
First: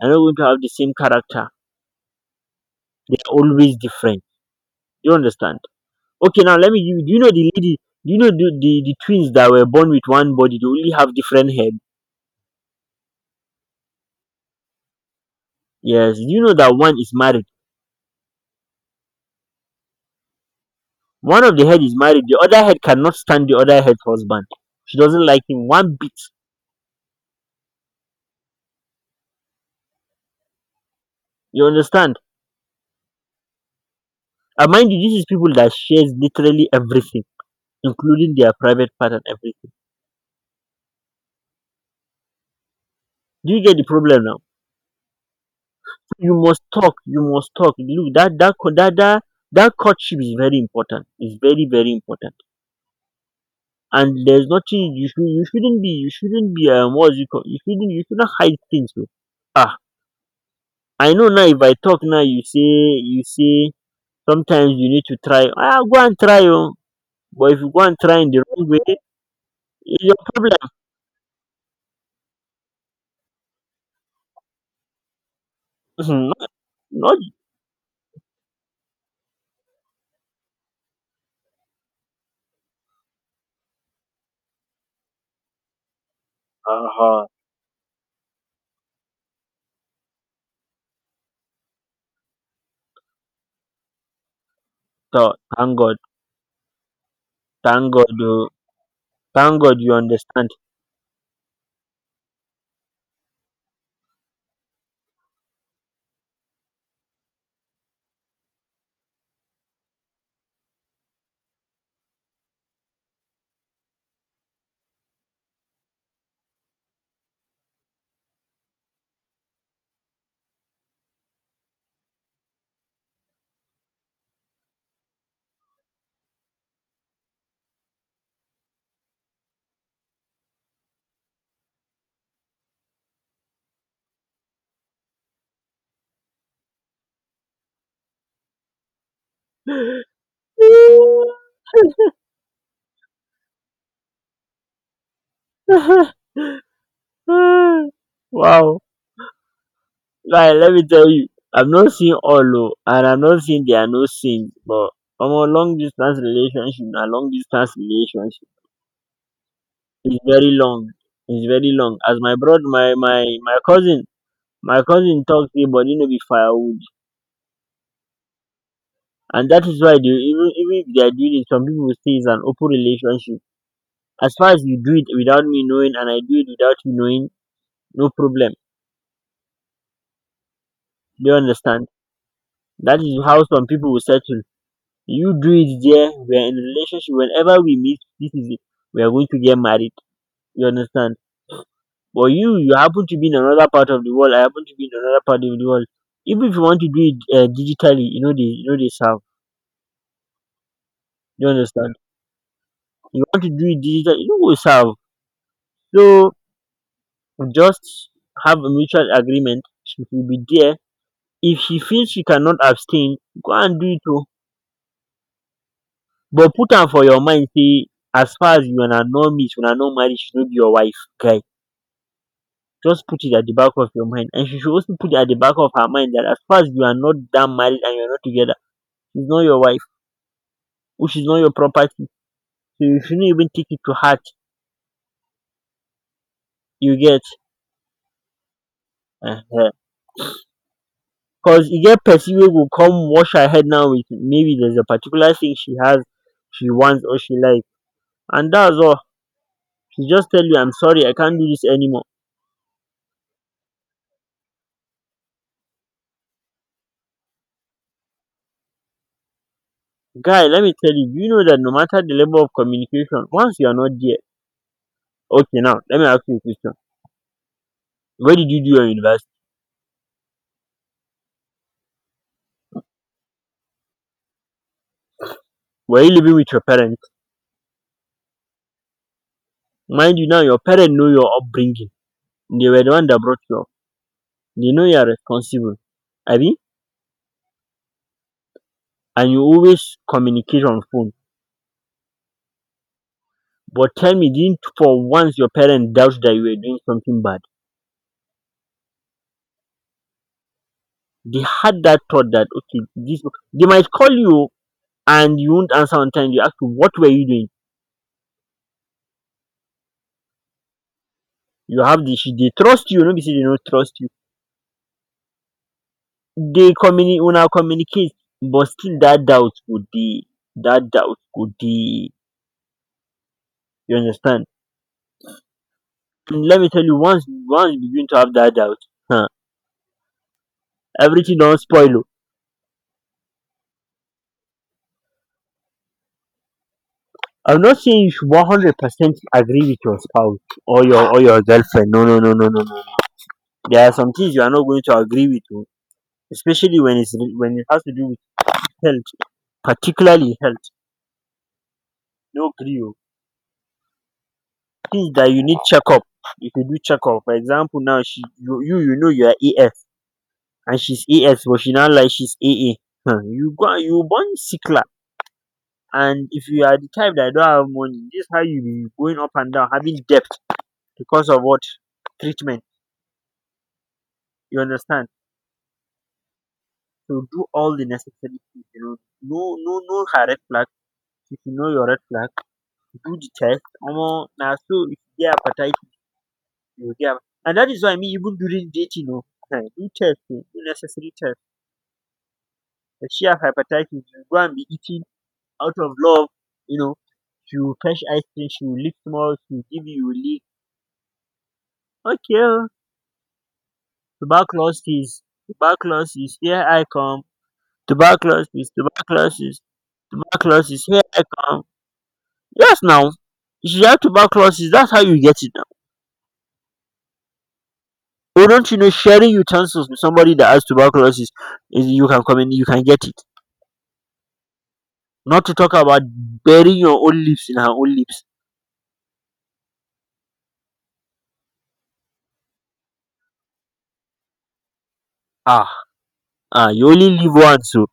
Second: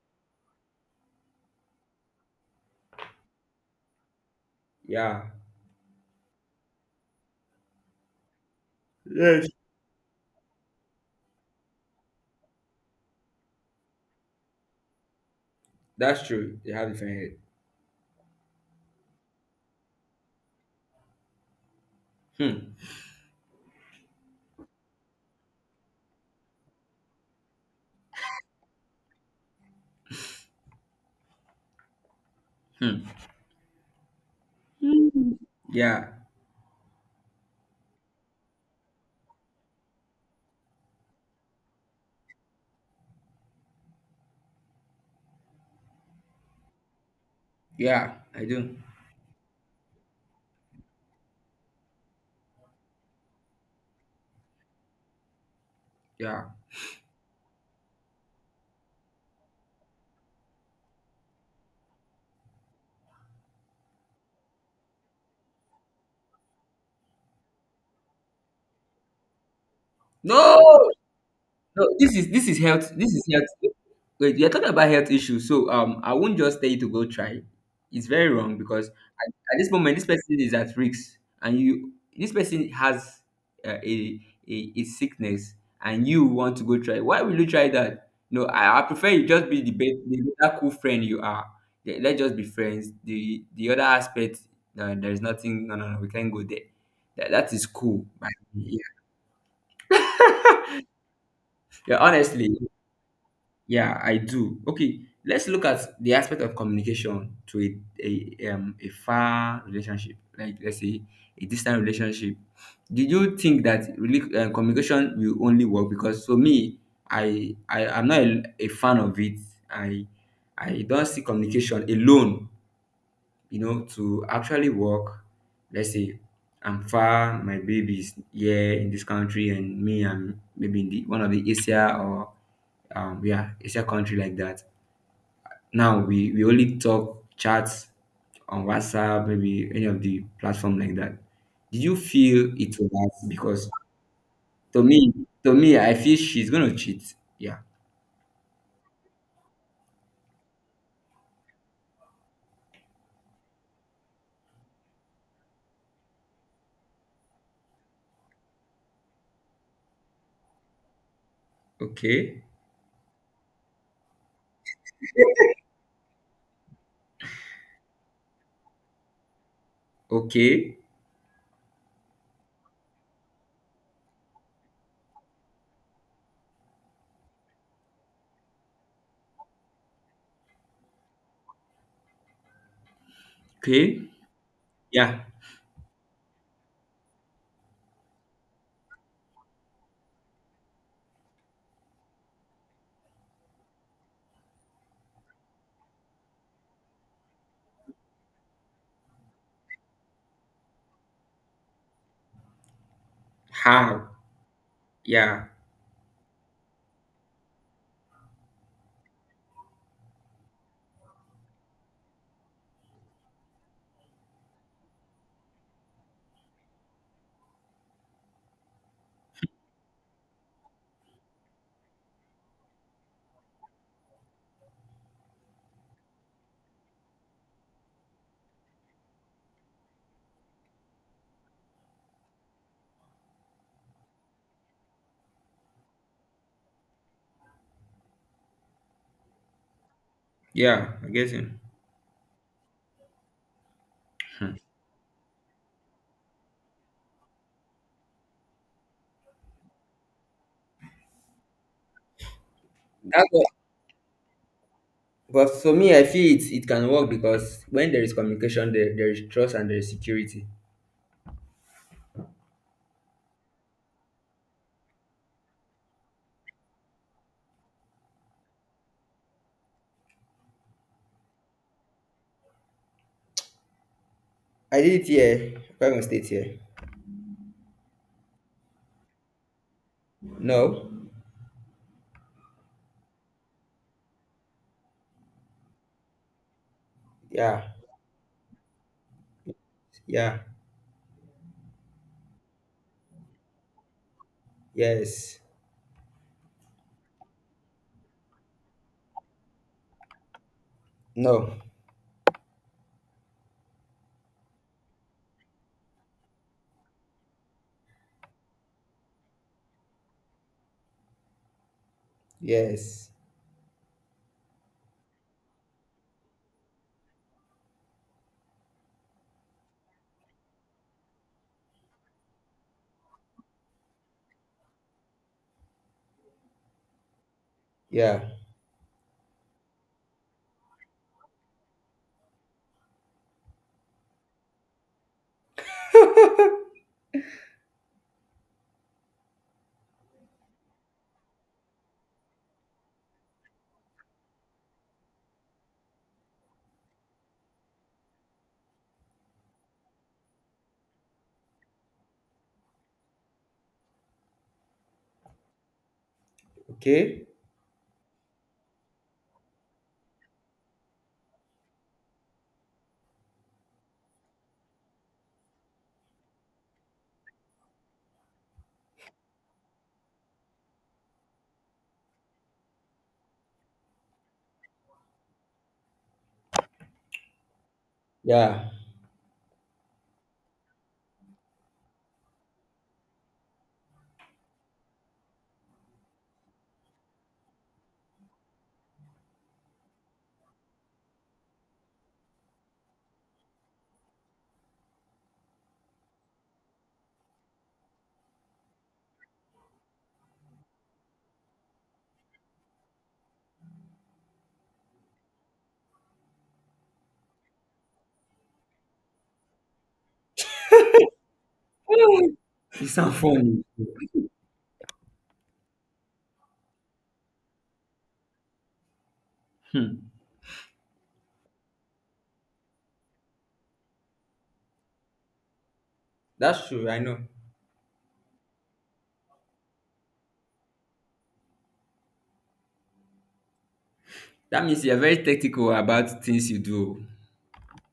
A: They're not going to have the same character. They're always different. You
B: Yeah.
A: understand? Okay, now let me give you— do you know the lady, do you know the twins
B: Yes,
A: that were born with one body, they only have different head? Yes. Do
B: that's
A: you know
B: true. They
A: that
B: have
A: one is
B: different head.
A: married? One of the head is married, the other
B: Hmm.
A: head cannot stand the other head's husband. She doesn't like him one bit. You understand?
B: Hmm.
A: And mind you, this is people that
B: Yeah.
A: shares literally everything, including their private part and everything. Do you get the problem now? You must talk. You must talk.
B: Yeah,
A: Look, that
B: I
A: that co-
B: do.
A: that that, that courtship is very important. It's very very important. And there's nothing you should— you shouldn't be you
B: Yeah.
A: shouldn't be um what's it called? You shouldn't hide things, bro. Ah, I know now. If I talk now, you say, sometimes you need to try, ah, go and try oh. But if you go and try in the wrong way, it's your
B: No,
A: problem.
B: no. This is, this is health. This is health. Wait, you're talking about health issues, so
A: <laughs>
B: I won't
A: Not,
B: just tell you to go
A: not
B: try. It's very wrong because at this moment this person is at risk and you this person has uh, a, a sickness and you want to go try. Why
A: um
B: will you try that? No, I prefer you just be the better cool friend you are. Let's just be friends. The other aspect, no, there is
A: to
B: nothing. no
A: thank
B: no
A: god.
B: no we can't go there. That, that is
A: Thank
B: cool,
A: god
B: but
A: oh. Thank god, you understand.
B: yeah,
A: <laughs>
B: <laughs> yeah, honestly, yeah, I do. Okay, let's look at the aspect of communication to a far relationship, like let's say a distant relationship. Did you think that really communication will only work? Because for me, I am not a fan of it. I don't see communication alone, you know, to actually work. Let's say I'm far, my baby is here in this country, and me, I'm maybe in the one of the Asia, or um, yeah, it's a country like that. Now we only talk chats on WhatsApp, maybe any of the platform like that. Did you feel it was because, to me, to me, I feel she's gonna cheat? Yeah.
A: Wow. Guy, let me tell you, I've not seen all oh, and I'm not saying there are no sins, but from a long distance relationship, is very long. It's very long. As my
B: Okay.
A: brother, my cousin, talk say body no be firewood. And that is why dey, even
B: Okay.
A: if their deal is, some people say is an open relationship, as far as you do it without me knowing and I do it without you knowing, no problem. Do you understand? That is how some people
B: Okay.
A: will settle.
B: Yeah.
A: You do it there, we are in a relationship, whenever we meet this is it, we are going to get married. You understand? But you happen to be in another part of the world, I happen to be in another part of the world. Even if you want to do it digitally, you know they, you know they serve. You understand? You want to do it
B: How?
A: digital, you know, go serve.
B: Yeah.
A: So just have a mutual agreement. She will be there. If she feels she cannot abstain, go and do it o. But put am for your mind. Say as far as you una no meet, una no marry, she no be your wife. Guy, just put it at the back of your mind, and she should also put it at the back of her mind, that as far as you are not damn married and you are not together, she's not your wife, which is not your property. So you shouldn't even take it to heart. You get? Ehen.
B: Yeah, I guess.
A: Cos e get person wey go come wash her head now, with maybe
B: Hmm.
A: there's a particular thing she has, she wants or she likes, and that's all. She just tell you, I'm sorry, I can't do this anymore.
B: That's what- but for me I feel it it can work, because when there is communication there, there is trust and there is
A: Guy,
B: security.
A: let me tell you, do you know that no matter the level of communication, once you're not there— okay, now let me ask you a question. Where did you do your university?
B: I did it here. Why am I
A: Were you
B: state
A: living with
B: here?
A: your parents? Mind you now, your parents know
B: No.
A: your upbringing. They were the one that brought you up. They know you are responsible, abi?
B: Yeah.
A: And you always
B: Yeah.
A: communicate on phone. But tell me, didn't for once
B: Yes.
A: your parents doubt that you were doing something bad? They
B: No.
A: had that thought that okay, this— they might call you and you won't answer on time. They ask you what were you doing. You have the issue. They trust you,
B: Yes.
A: no be say they don't trust you. They communi- una communicate, but still that doubt would be— that doubt would be you understand. And let me tell you, once you begin to
B: Yeah.
A: have that doubt, huh, everything don't spoil oh. I'm not saying you should 100% agree with your spouse or your girlfriend. No, no, no, no, no. There are some things you are not going to agree with, oh, especially when when it has to do with health, particularly health. No agree, oh. Things that you need checkup, if you should do checkup.
B: Okay.
A: For example, now she— you know you are AF and she's AS, but she now like she's AA. Huh? You go you born sickler, and if you are the type that don't have money, this how you be going up and down, having debt because of what? Treatment. You understand? So do all the necessary things.
B: Yeah.
A: You know, no her red flag. If you know your red flag, do the test, omo na so. If you get hepatitis, you get am. And that is why me, even during dating o, do test o, do necessary test. If she have hepatitis you go and be eating out of love, you know, she will fetch ice cream, she will lick small, she will give you, you will lick. Okay o, tuberculosis, tuberculosis here I come, tuberculosis, tuberculosis, tuberculosis here I come.
B: <laughs>
A: Yes
B: You
A: now,
B: sound funny.
A: if you have tuberculosis, that's how you get it. Oh, don't you know sharing utensils with
B: Hmm.
A: somebody that has tuberculosis is— you can come in, you can get it. Not to talk about
B: That's
A: burying
B: true.
A: your
B: I know.
A: own lips in her own lips.
B: That means you're very
A: Ah,
B: tactical about things you
A: ah, you
B: do.
A: only live once, so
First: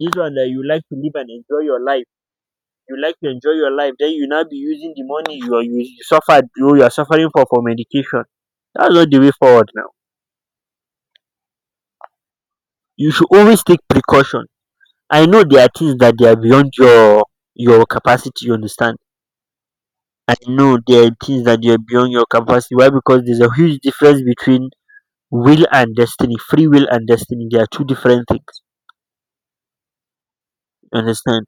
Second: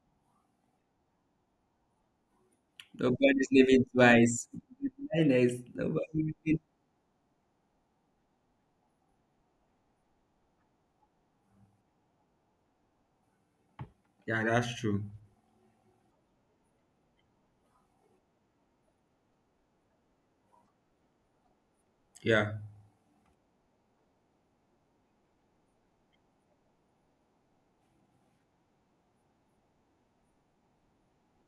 A: this one that you like to live and enjoy your life. You like to
B: Nobody's
A: enjoy your
B: living
A: life, then you now
B: twice.
A: be using the money you
B: Kindness,
A: are you, you suffered,
B: nobody-
A: you are suffering for medication. That's not the way forward now. You should always take precaution.
B: Yeah, that's true.
A: I know there are things that they are beyond your capacity. You understand. I know there are things that you're beyond your
B: Yeah.
A: capacity. Why? Because there's a huge difference between will and destiny. Free will and destiny. They are two different things. You understand?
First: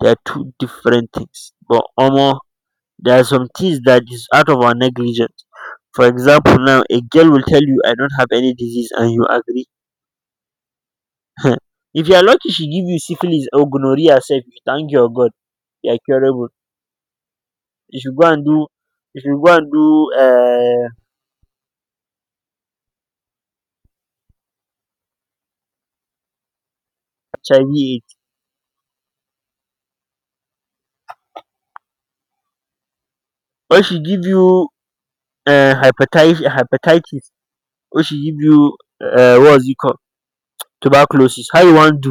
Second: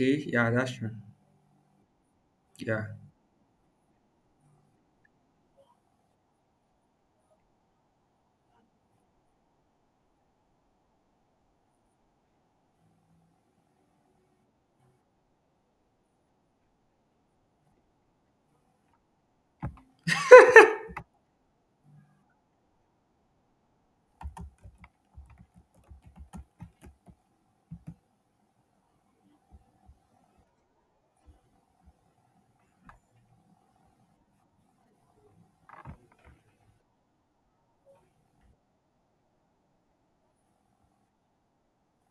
A: They are
B: Yeah,
A: two
B: that's true.
A: different things. But almost
B: Yeah.
A: there are some things that is out of our negligence. For example, now a girl will tell you, "I don't have any disease," and you agree. <laughs> If you are lucky, she give you syphilis or gonorrhea. Self, you thank your God. You are curable. You should go and do. You should go and do uh, HIV/AIDS. Or she give you hepatitis. Or she give you what was it called, tuberculosis, how you wan do?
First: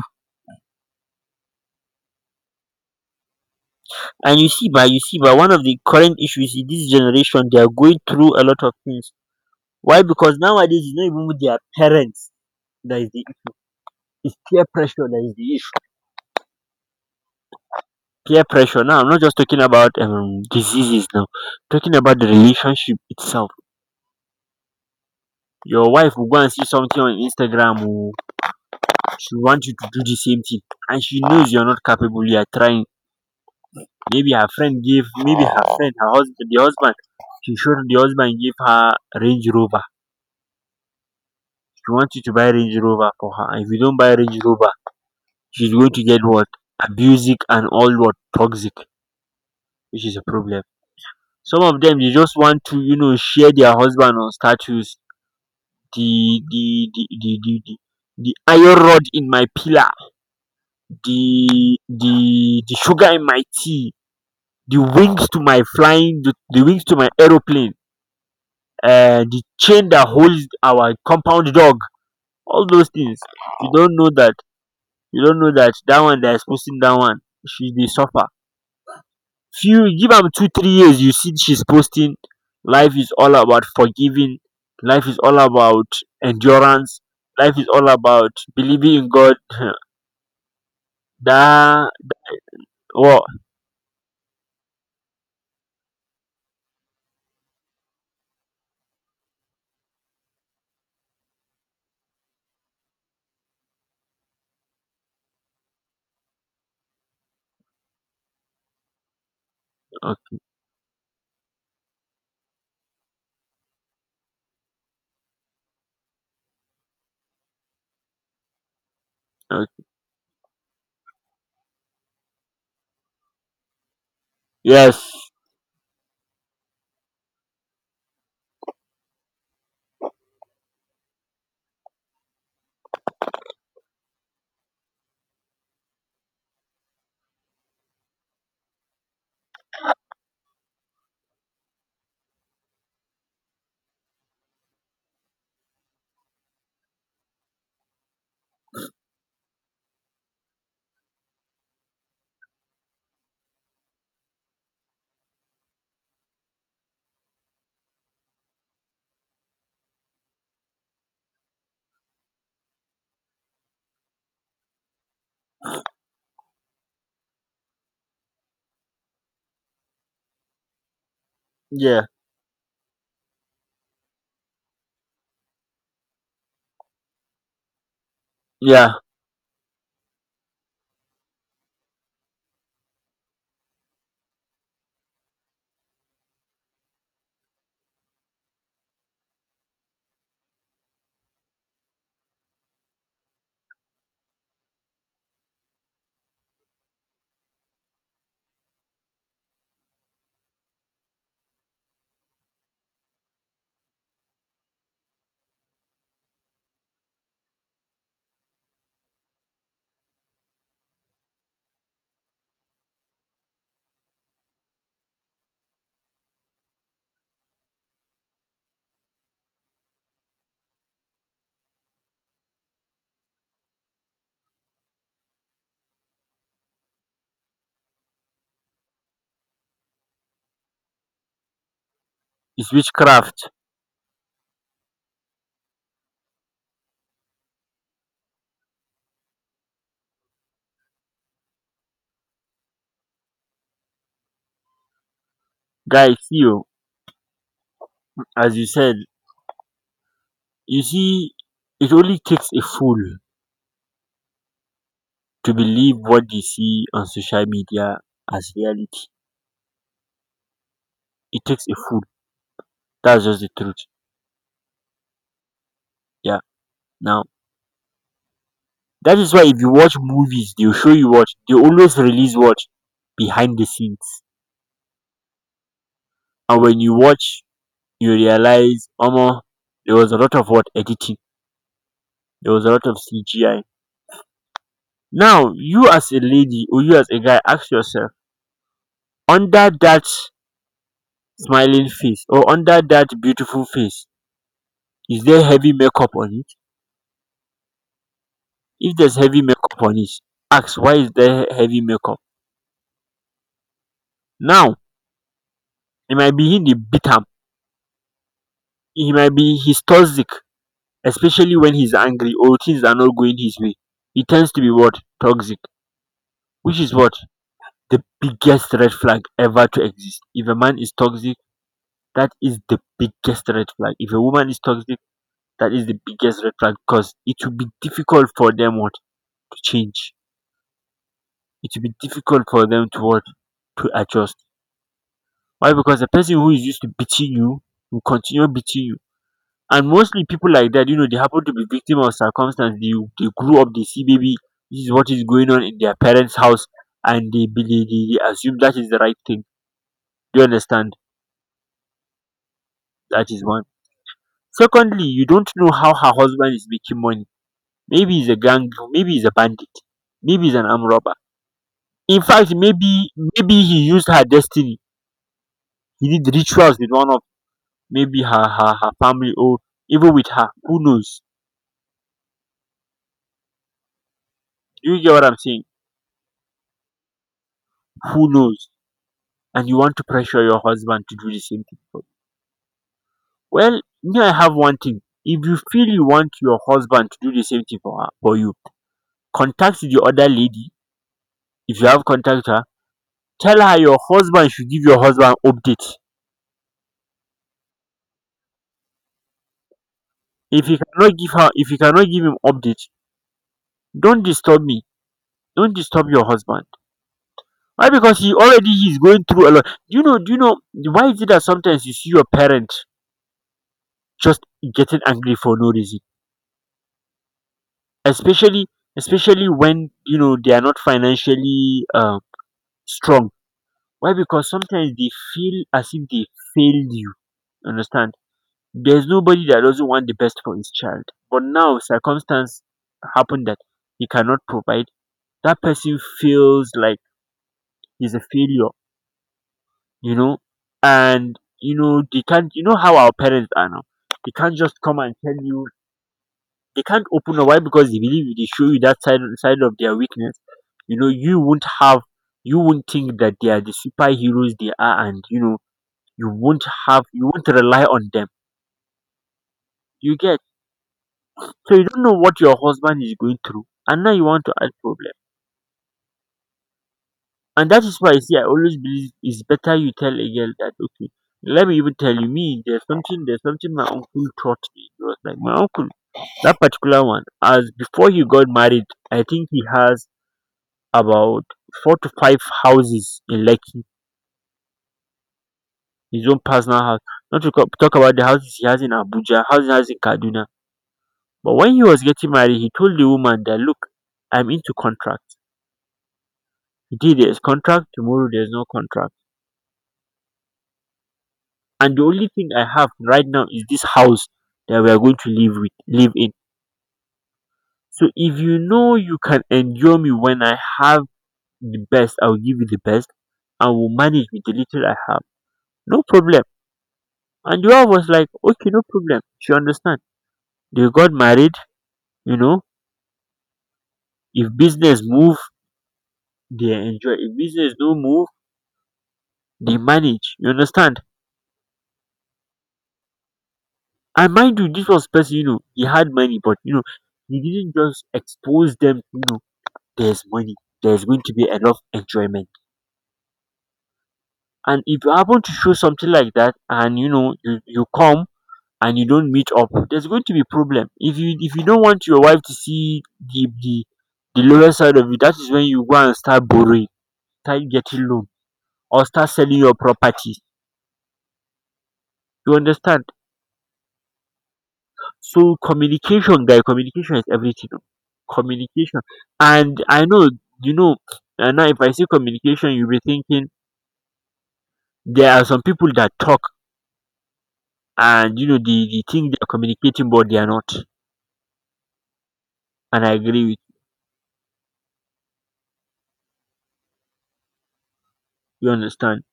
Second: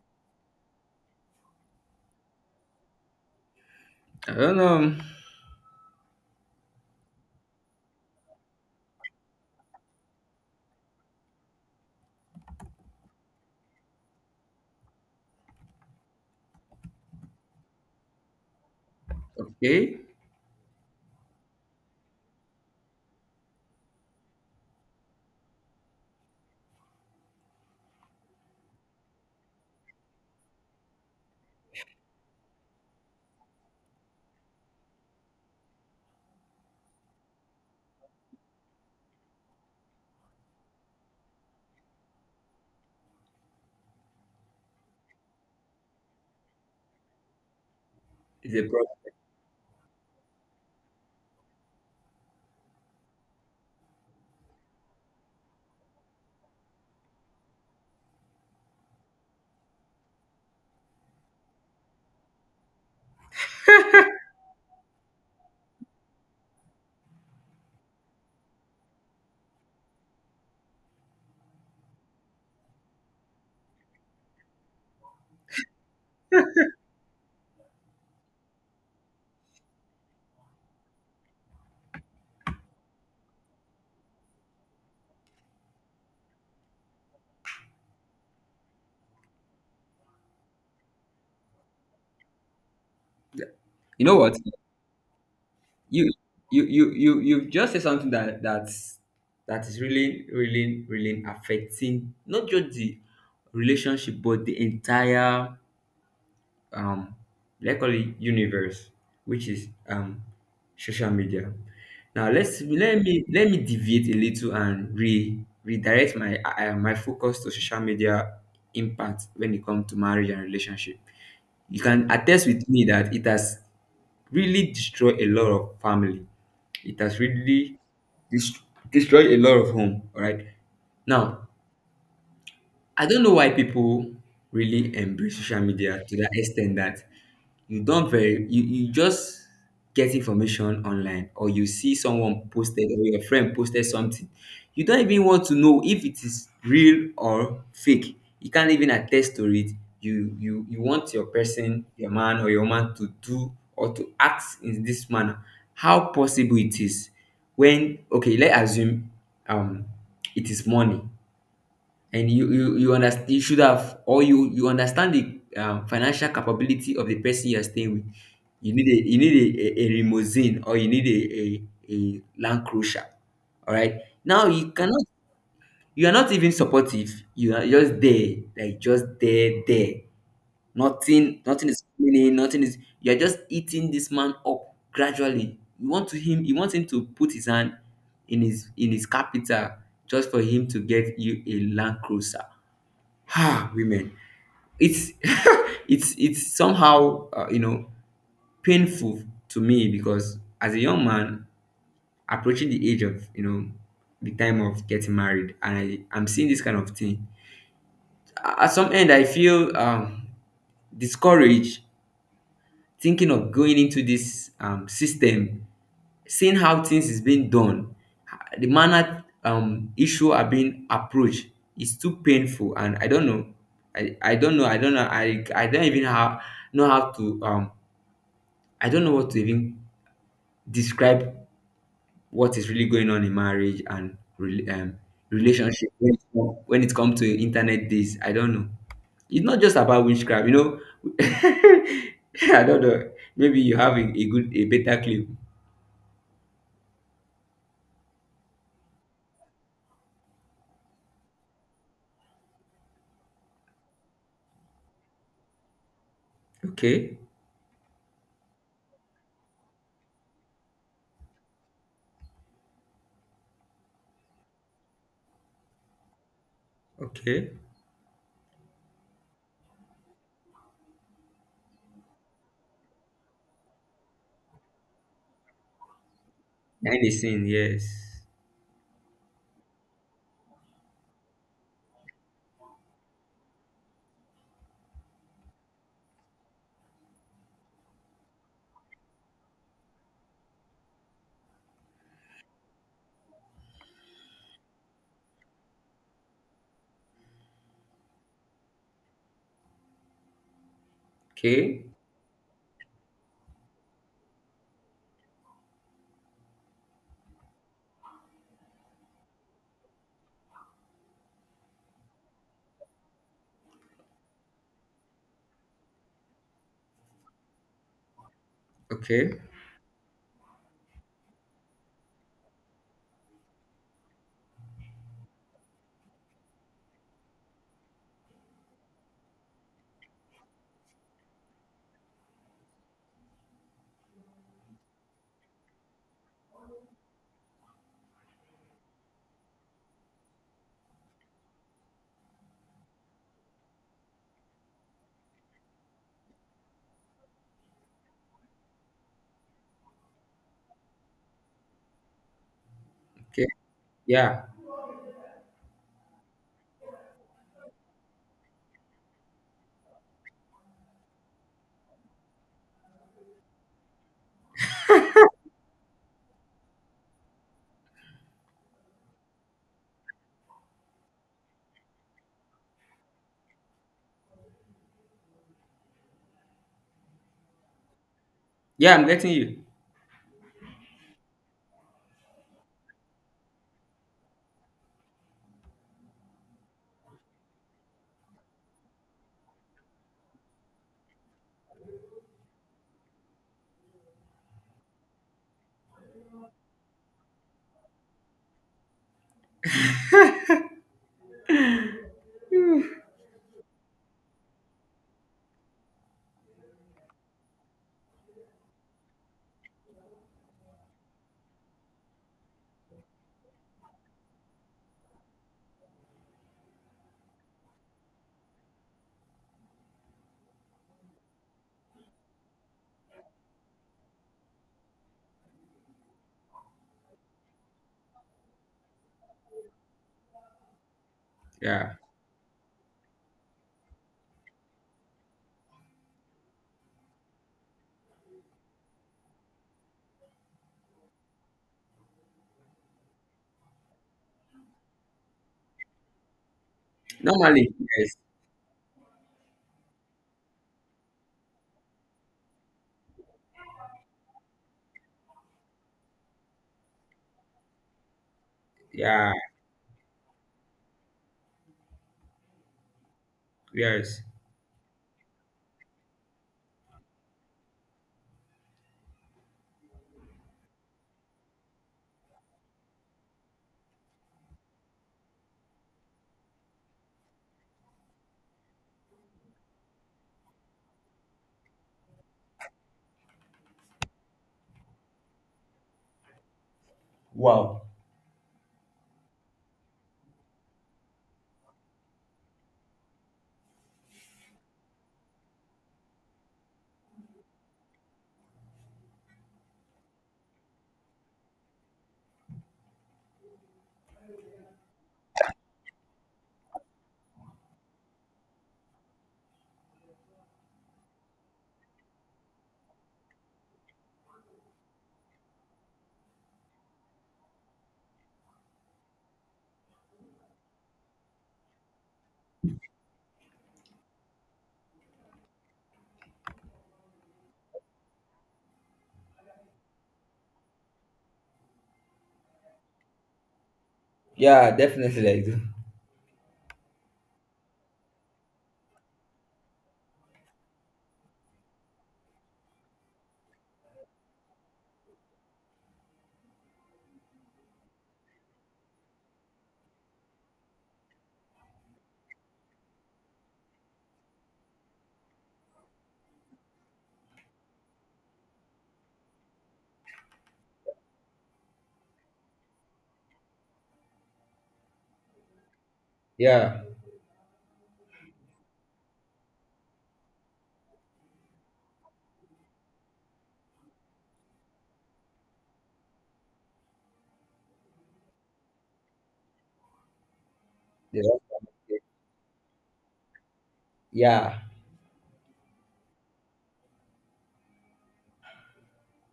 B: I
A: And you
B: don't
A: see by
B: know.
A: you see by one of the current issues in this generation, they are going through a lot of things. Why? Because nowadays it's not even with their parents that is the is peer pressure that is the issue. Peer pressure, now I'm not just talking about
B: Okay.
A: diseases now, I'm talking about the relationship itself. Your wife will go and see something on Instagram, or she want you to do the same thing, and she knows you are not capable, you are trying. Maybe her friend gave— maybe her friend, her husband— the husband— she showed the husband gave her Range Rover. She wanted to buy Range Rover for her. If you don't buy Range Rover, she's going to get what? Abusive and all, what?
B: It's a
A: Toxic,
B: problem.
A: which is a problem. Some of them, they just want to, share their husband on status. The, the, the, the, the, the the iron rod in my pillar, the sugar in my tea, the wings to my flying, the wings to my aeroplane, the chain that holds our compound dog, all those things. you don't know that you don't know that that one that is posting, that one, she dey suffer. Few give am 2 3 years, you see she's posting. Life is all about forgiving, life is all about endurance, life is all about believing in God. <laughs> That one.
B: You know what? you you just say something that that is really, really, really affecting not just the relationship, but the entire um, like, call it universe, which is um, social media. Now let me deviate a little and re redirect my my focus to social media impact when it comes to marriage and relationship. You can attest with me that it has really destroy
A: Yes,
B: a lot of family. It has really dis- destroyed a lot of home. All right. Now, I don't know why people really embrace social media to that extent that you don't very you just get information online, or you see someone posted or your friend posted something. You don't even want to know if it is real or fake. You can't even attest to it. You want your person, your man or your woman to do or to act in this manner. How possible it is when, okay, let's assume um, it is money, and you understand you should have, or you understand the financial capability of the person you are staying with. You need a, you need a limousine, or you need
A: yeah,
B: a land cruiser. All right. Now you cannot, you are not even supportive, you are just there like
A: yeah.
B: just there. Nothing, nothing is coming in, nothing is, you are just eating this man up gradually. You want to him you want him to put his hand in his capital just for him to get you a land cruiser. Ah, women. It's <laughs> it's somehow, you know, painful to me, because as a young man approaching the age of, you know, the time of getting married, and I'm seeing this kind of thing. At some end I feel um, discouraged thinking of going into this system, seeing how things is being done, the manner um, issue are being approached is too painful, and I don't know. I don't know. I don't even how know how to um, I don't know what to even describe what is
A: It's
B: really going on in
A: witchcraft.
B: marriage and relationship when it, when it comes to internet days. I don't know. It's not just about witchcraft, you know. <laughs> I don't know. Maybe you have a good a better clue.
A: Guys. You, as you said, you see, it only takes a fool to believe what they see on
B: Okay.
A: social media as reality. It takes a fool. That's just the truth. Yeah. Now
B: Okay.
A: that is why if you watch movies, they'll show you what they always release, what? Behind the scenes. And when you
B: Behind the
A: watch,
B: scene,
A: you
B: yes.
A: realize, Omo, there was a lot of, what? Editing. There was a lot of CGI. Now you as a lady, or you as a guy, ask yourself: under that smiling face or under that beautiful face, is there heavy makeup on it? If there's heavy makeup on it, ask, why is there heavy
B: Okay,
A: makeup? Now, e might be him dey beat am, e might be he's toxic, especially when he's angry or things are not going his way, he tends to be, what? Toxic. Which is what? The biggest red flag
B: okay,
A: ever to exist. If a man is toxic, that is the biggest red flag. If a woman is toxic, that is the biggest red flag, because it will be difficult for them, what? To change. It will be difficult for them to, what? To adjust. Why? Because the person who is used to beating you will continue beating you. And mostly people like that, they happen to be victim of circumstance. They grew up, they see maybe this is what is going on in their parents' house, and they assume that is the right thing. Do you understand? That is
B: okay.
A: one.
B: Yeah,
A: Secondly, you don't know how her husband is making money. Maybe he's a gang, maybe he's a bandit, maybe he's an arm robber. In fact, maybe he used her destiny. He did rituals with one of— maybe her family, or even with her. Who knows? Do you get what I'm saying? Who knows?
B: yeah, I'm getting you.
A: And you want to pressure your husband to do the same thing for you. Well, me, I have one thing. If you feel you want your husband to do the same thing for, her, for you, contact the other lady. If you have contact her, tell her your husband should give your husband update. If you cannot give her, if you cannot give him update, don't disturb me. Don't disturb your husband. Why? Because he's going through a lot. Do you know? Do you know why is it that sometimes you see your parent just getting angry for no reason? Especially, when you know they are not financially strong. Why? Because sometimes they feel as if they failed you. Understand? There's nobody that doesn't want the best for his child, but now
B: Yeah,
A: circumstance happen that he cannot provide, that person feels like he's a failure you know and they can't— you know how our parents are now, they can't just come and tell you, they can't open up. Why?
B: normally,
A: Because they
B: yes,
A: believe if they show you that side of their weakness, you know, you won't have, you won't think that they are the superheroes they are, and you won't rely on them.
B: yeah,
A: You get. So you don't know what your husband is going through, and now
B: yes.
A: you want to add problem. And that is why I always believe it's better you tell a girl that, okay. Let me even tell you, me, there's something my uncle taught me. It was like my uncle, that particular one, as before he got married, I think he has about 4 to 5 houses in Lekki, his own personal house. Not to
B: Wow.
A: talk about the houses he has in Abuja, houses he has in Kaduna. But when he was getting married, he told the woman that, look, I'm into contract. Today there's contract, tomorrow there's no contract. And the only thing I have right now is this house that we are going to live in. So if you know you can endure me, when I have the best, I'll give you the best, and will manage with the little I have. No problem. And the wife was like, okay, no problem. She understand. They got married. you know if business move, they enjoy; if business don't move, they manage. You understand? And mind you,
B: Yeah,
A: this was
B: definitely
A: person,
B: I do.
A: he had money, but he didn't just expose them. There's money, there's going to be a lot of enjoyment. And if you happen to show something like that, and you come, and you don't meet up, there's going to be problem. If you don't want your wife to see the the the lower side of you, that is when you go and start borrowing, start getting loan, or start selling your property. You understand? So communication, guy,
B: Yeah,
A: communication is everything. Oh. Communication. And I know you know. And now, if I say communication, you'll be thinking there are some people that talk, and they think they're communicating, but they are not.
B: yeah, yeah,
A: And I agree with
B: yeah.
A: you. Understand?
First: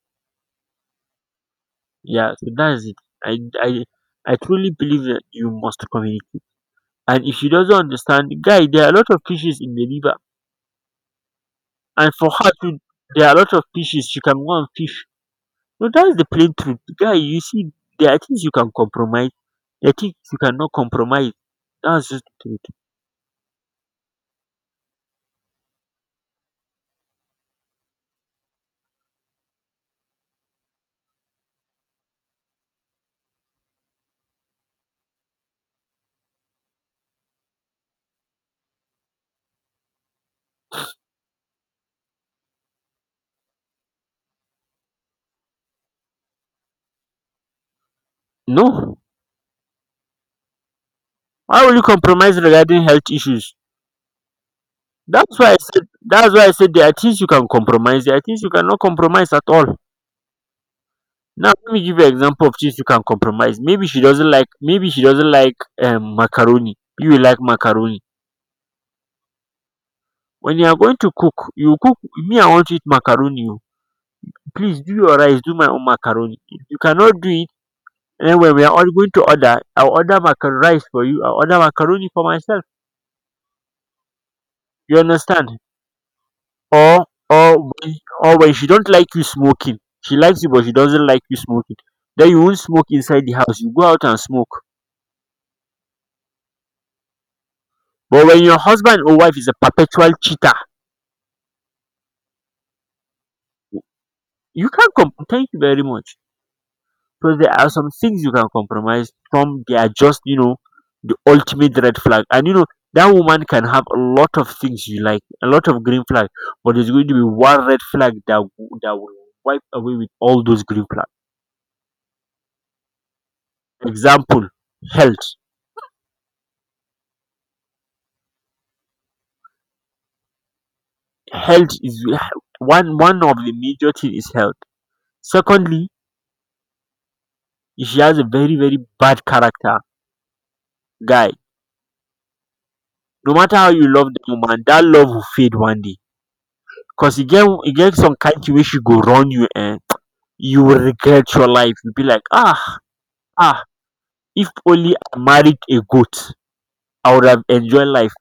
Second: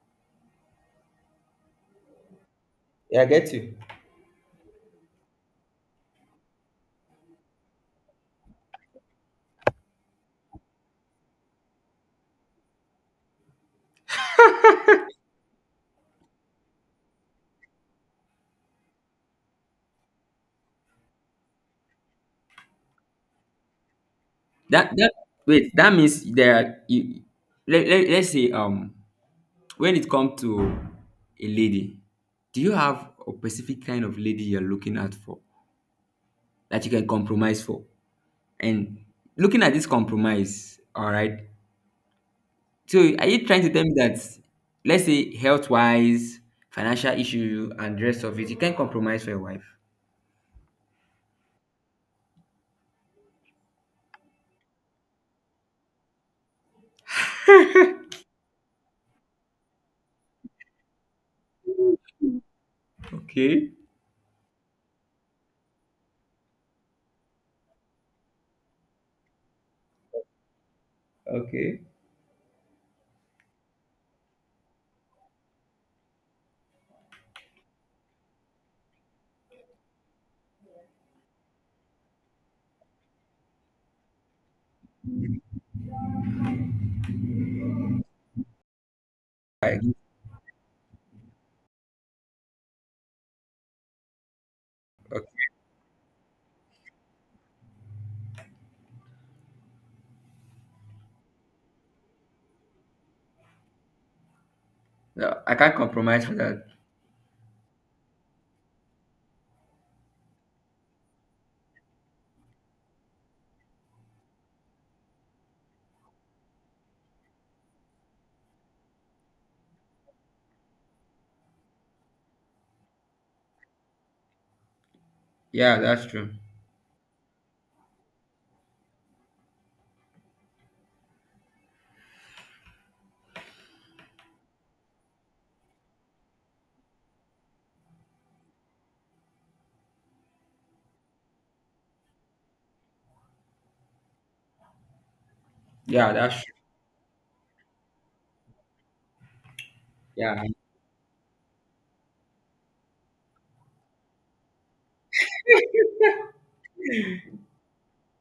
A: Yeah. So that's it.
B: I
A: I
B: get you.
A: I I truly believe that you must communicate. And if she doesn't understand, guy, there are a lot of fishes in the river, and there are a lot of fishes. She can go and fish. No, that's the plain truth. Guy, you see, there are things you can compromise. There are things you cannot compromise. That's just the truth.
B: That, wait, that means there are, you. Let, let's say um, when it comes to a lady, do you have a specific kind of lady you're looking at for that you can compromise for? And looking at this compromise, all right. So are you trying to tell me that, let's say health wise, financial issue, and the rest of it, you can't
A: No.
B: compromise for your wife?
A: Why will you compromise regarding health issues? That's why I said there are things you can compromise. There are things you cannot compromise at all. Now let me give you an example of things you can compromise.
B: Okay,
A: Maybe she doesn't like macaroni. You will like macaroni. When you are going to cook, you
B: okay,
A: cook. Me, I want to eat macaroni. Oh. Please do your rice, do my own macaroni. If you cannot do it, anyway, we are all going to order. I'll order macaroni rice for you. I'll order macaroni for myself. You understand? Or or when, or when she don't like you smoking, she likes you but she doesn't like you smoking. Then you won't smoke inside the house. You go out and smoke.
B: okay.
A: But when your husband or wife is a perpetual cheater, you can't complain.
B: No,
A: Thank
B: I
A: you
B: can't
A: very much.
B: compromise for that.
A: Because there are some things you can compromise. Some they are just the ultimate red flag. And that woman can have a lot of things you like, a lot of green flag, but there's going to be one red flag that that will wipe away with all those green flags. Example: health.
B: Yeah, that's true.
A: Health is one of the major thing is health. Secondly, if she has a very very bad character, guy. No matter how you love the woman, that love will fade one day.
B: Yeah, that's true.
A: Cause you get some kind thing wey she go run you, and
B: Yeah.
A: you will regret your life. You will be like, ah, ah, if only I married a goat, I would have enjoyed life.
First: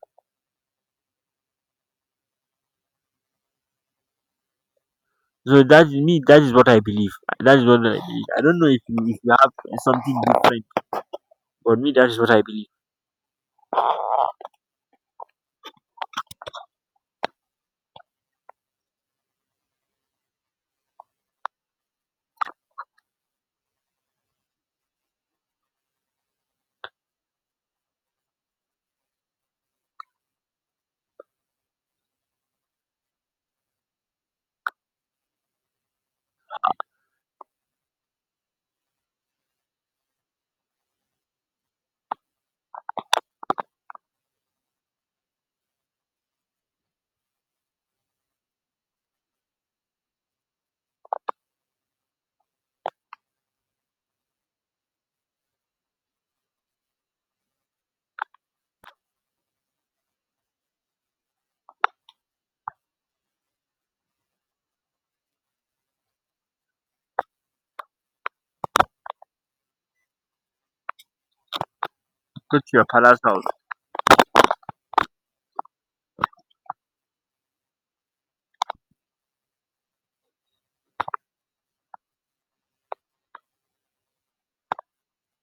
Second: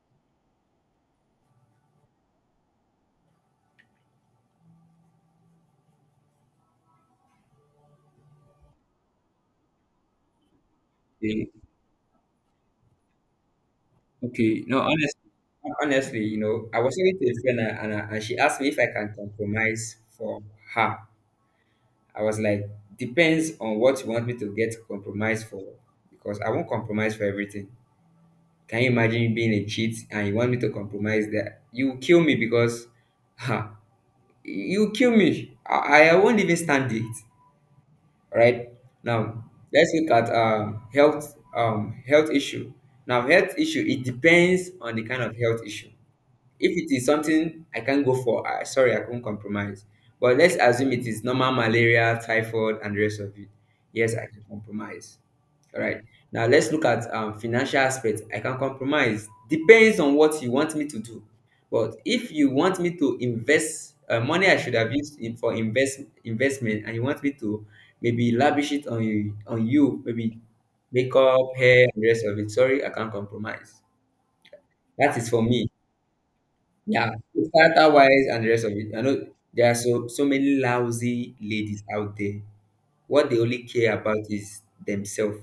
A: So that's me, that is what I believe. That is what I believe. I don't know if you have something different.
B: Okay.
A: But me, that is what I believe.
B: Okay. No, honestly, honestly, you know, I was talking to a friend and she asked me if I can compromise for her. I was like, depends on what you want me to get compromise for, because I won't compromise for everything. Can you imagine me being a cheat and you want me to compromise that? You will kill me because <laughs> ha, you will kill me. I won't even stand it. Right? Now let's look at um, health um, health issue. Now health issue, it depends on the kind of health issue. If it is something I can't go for, I sorry, I can not compromise. But let's assume it is normal malaria, typhoid, and the rest of it. Yes, I can compromise. All right. Now let's look at financial aspect. I can compromise. Depends on what you want me to do. But if you want me to invest money, I should have used in, for investment, and you want me to maybe lavish it on you, maybe makeup, hair, and the rest of it.
A: Go to your
B: Sorry, I can't
A: father's house.
B: compromise. That is for me. Yeah, character wise and the rest of it. I know there are so so many lousy ladies out there. What they only care about is themselves.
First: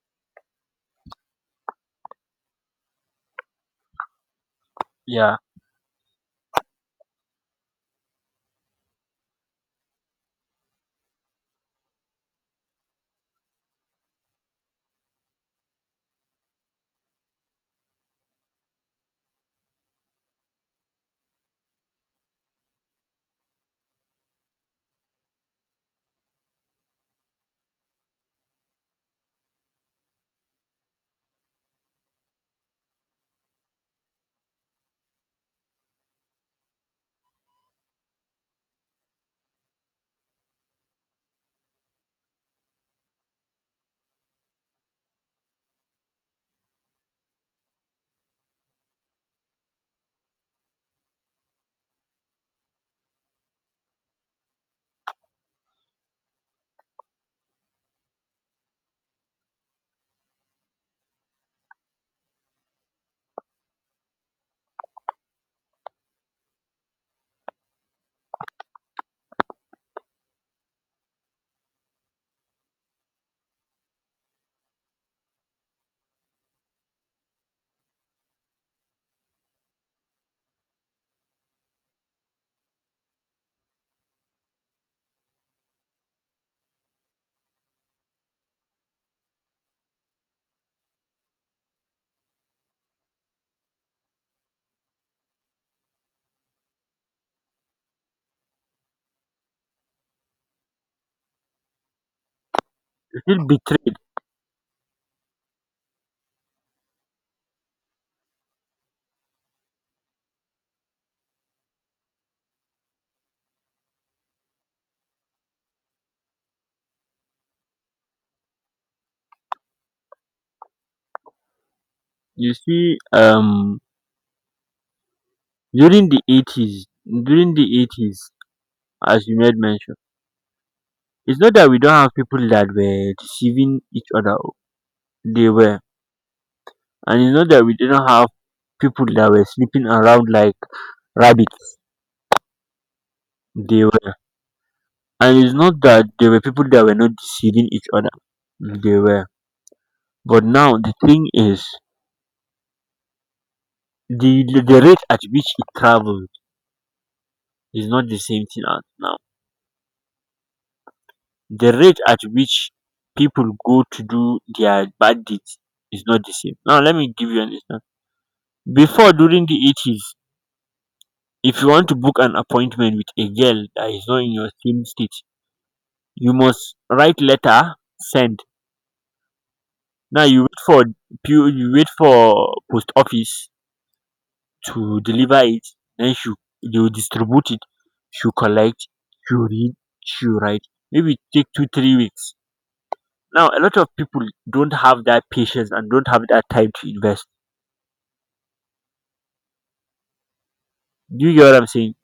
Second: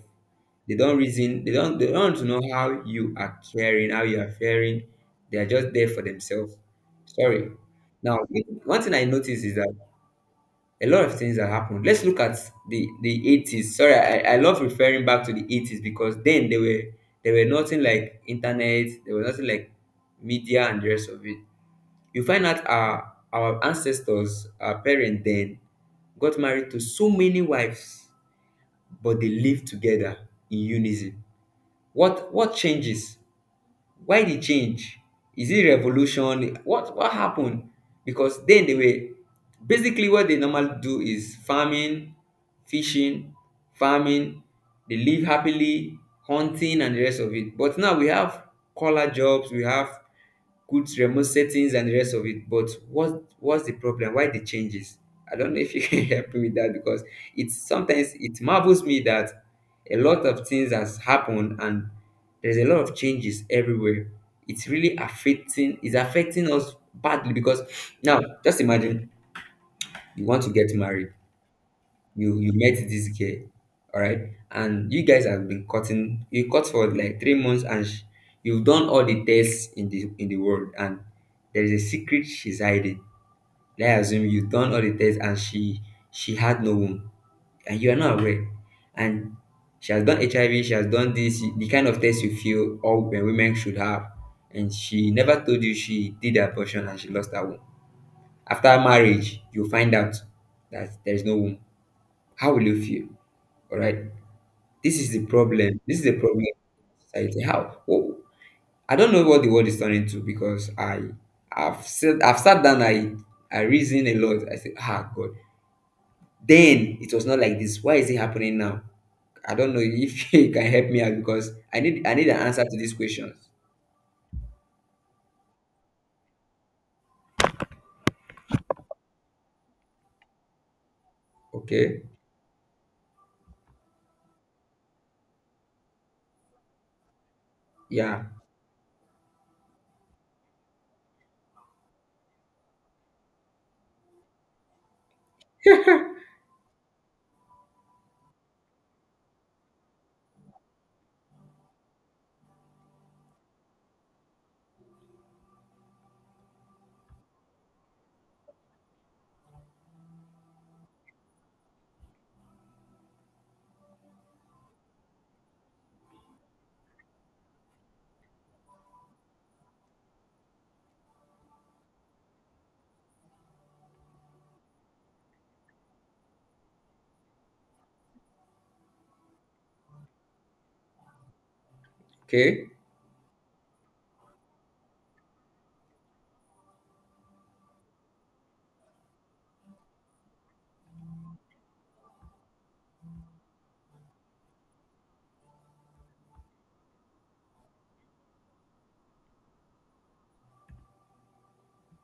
B: They don't reason. They don't. They don't want to know how you are caring, how you are faring.
A: Yeah,
B: They are just there for themselves. Sorry. Now, one thing I noticed is that a lot of things that happened. Let's look at the 80s. Sorry, I love referring back to the 80s, because then they were, there were nothing like internet. There was nothing like media and the rest of it. You find out our ancestors, our parents, then got married to so many wives, but they live together in unison. What changes? Why the change? Is it revolution? What happened? Because then they were basically what they normally do is farming, fishing, farming, they live happily hunting and the rest of it. But now we have collar jobs, we have good remote settings and the rest of it. But what what's the problem? Why the changes? I don't know if you <laughs> can help me with that, because it's sometimes it marvels me that a lot of things has happened, and there's a lot of changes everywhere. It's really affecting, it's affecting us badly, because now just imagine you want to get married, you met this girl, all right, and you guys have been cutting, you cut for like 3 months, and you've done all the tests in the world, and there is a secret she's hiding. Let's assume you've done all the tests, and she had no womb, and you are not aware, and she has done HIV, she has done this, the kind of test you feel all women should have, and she never told you she did abortion and she lost her womb. After marriage you find out that there is no womb. How will you feel?
A: you feel
B: All
A: betrayed.
B: right. This is the problem. This is the problem society. How? Oh, I don't know what the world is turning to, because I've said, I've sat down. I reason a lot. I said, ah, God. Then it was not like this. Why is it happening now? I don't know if <laughs> you can help me out, because I need an
A: You
B: answer to these
A: see,
B: questions.
A: during the 80s, during the 80s, as you made mention, it's not that we don't
B: Okay.
A: have people that were deceiving each other. Oh, they were. And it's not that we didn't
B: Yeah.
A: have people that were sleeping around like rabbits. They were. And it's not that there were people that were not deceiving each other. They were. But now the thing is, the rate at which it traveled is not the same thing as now. The rate at which people go to do their bad deeds is not the same. Now let me give you an example. Before, during the 80s, if you want to book an appointment with a girl that is not in your same state, you must write letter, send. Now you wait for, you wait for
B: Okay.
A: post office to deliver it. Then she, they will distribute it. You collect, you read, you write, maybe it take 2 3 weeks. Now a lot of people don't have that patience and don't have that time to invest. Do you get what I'm saying?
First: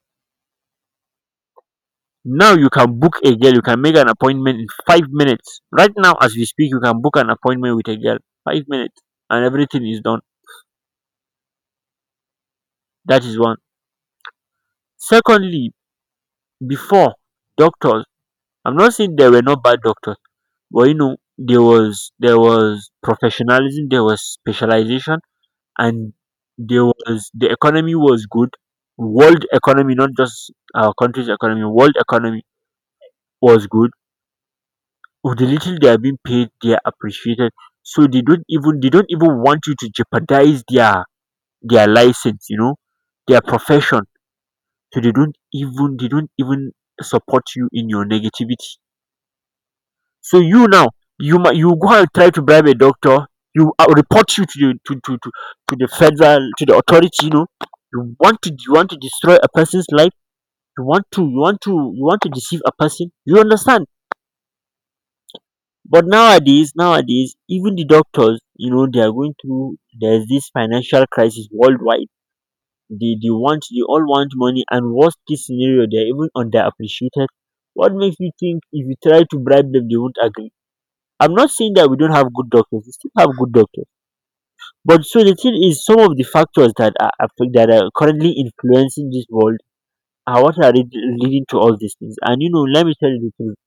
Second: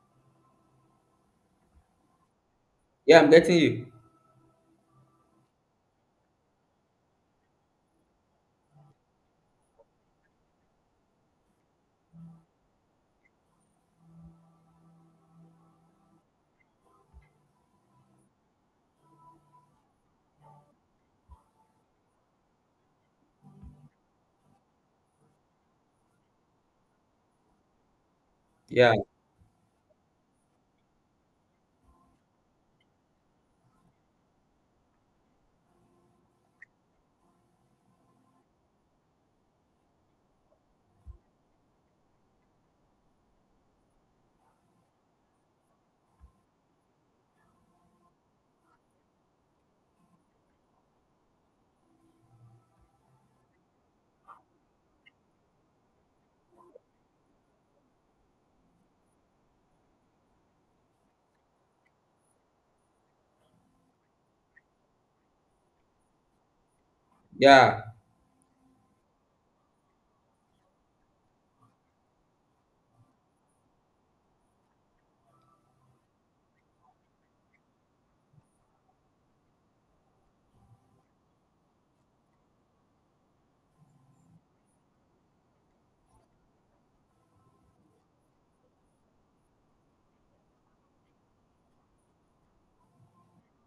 A: Now you can book
B: Yeah, I'm
A: a girl,
B: getting
A: you can
B: you.
A: make an appointment in 5 minutes. Right now as we speak, you can book an appointment with a girl, 5 minutes, and everything is done. That is one. Secondly, before, doctors, I'm not saying there were no bad doctors, but there was professionalism, there was specialization, and there was the economy was good.
B: Yeah.
A: World economy, not just our country's economy, world economy was good. With the little they are being paid, they are appreciated. So they don't even want you to jeopardize their license, their profession. So they don't even support you in your negativity. So you now, you might you go and try to bribe a doctor. You, I will report you to the federal, to the authority. You want to destroy a person's life. You want to deceive a person. You understand? But nowadays, nowadays, even
B: Yeah.
A: the doctors, you know, they are going through. There's this financial crisis worldwide. They all want money, and worst case scenario, they're even underappreciated. What makes you think if you try to bribe them, they won't agree? I'm not saying that we don't have good doctors. We still have good doctors. But so the thing is, some of the factors that are that are currently influencing this world are what are leading to all these things. And let me tell you the truth.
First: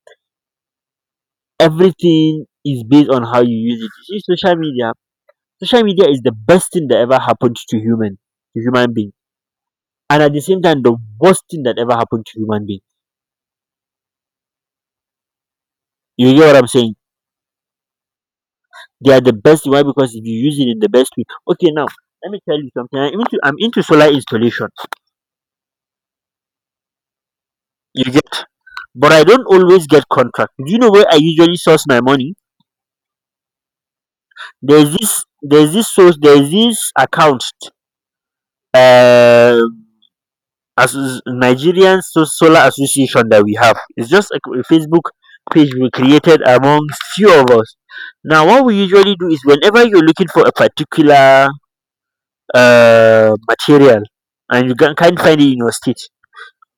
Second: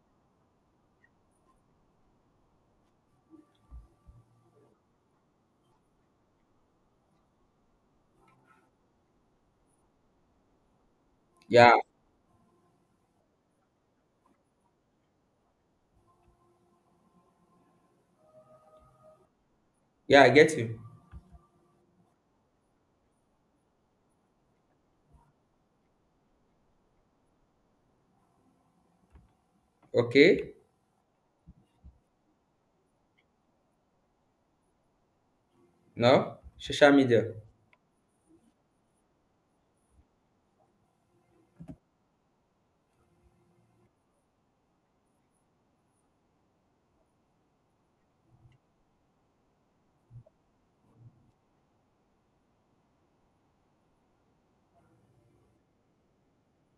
A: Everything is based on how you use it. You see, social media. Social media is the best thing that ever happened to human being, and at the same time, the worst thing
B: Yeah.
A: that ever happened to human being. You get what I'm saying? They are the best. Why? Because
B: Yeah,
A: if
B: I
A: you
B: get
A: use it in
B: you.
A: the best way. Okay, now let me tell you something. I'm into solar installation. You get, but I don't always get contract.
B: Okay.
A: Do you know where I usually source my money? There's this source,
B: No.
A: there's this
B: Social media.
A: account, uh as Nigerian Solar Association that we have. It's just a Facebook page we created among few of us. Now what we usually do is whenever you're looking for a particular material and you can't find it in your state,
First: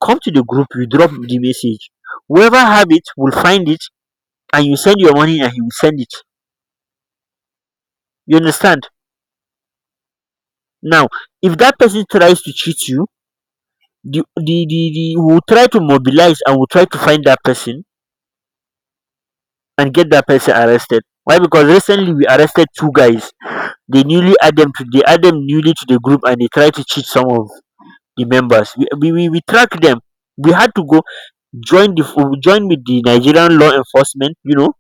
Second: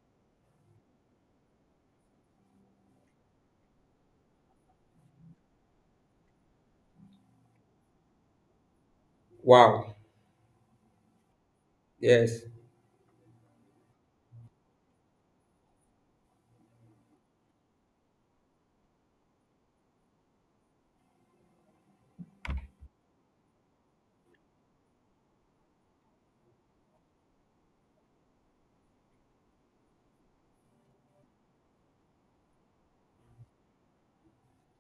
A: come to the group, you drop the message. Whoever have it will find it, and you send your money and he will send it. You understand?
B: Wow.
A: Now, if that person tries
B: Yes.
A: to cheat you, the will try to mobilize and will try to find that person and get that person arrested. Why? Because recently we arrested two guys. They add them newly to the group and they try to cheat some of the members. We track them. We had to go join the join with the Nigerian law enforcement.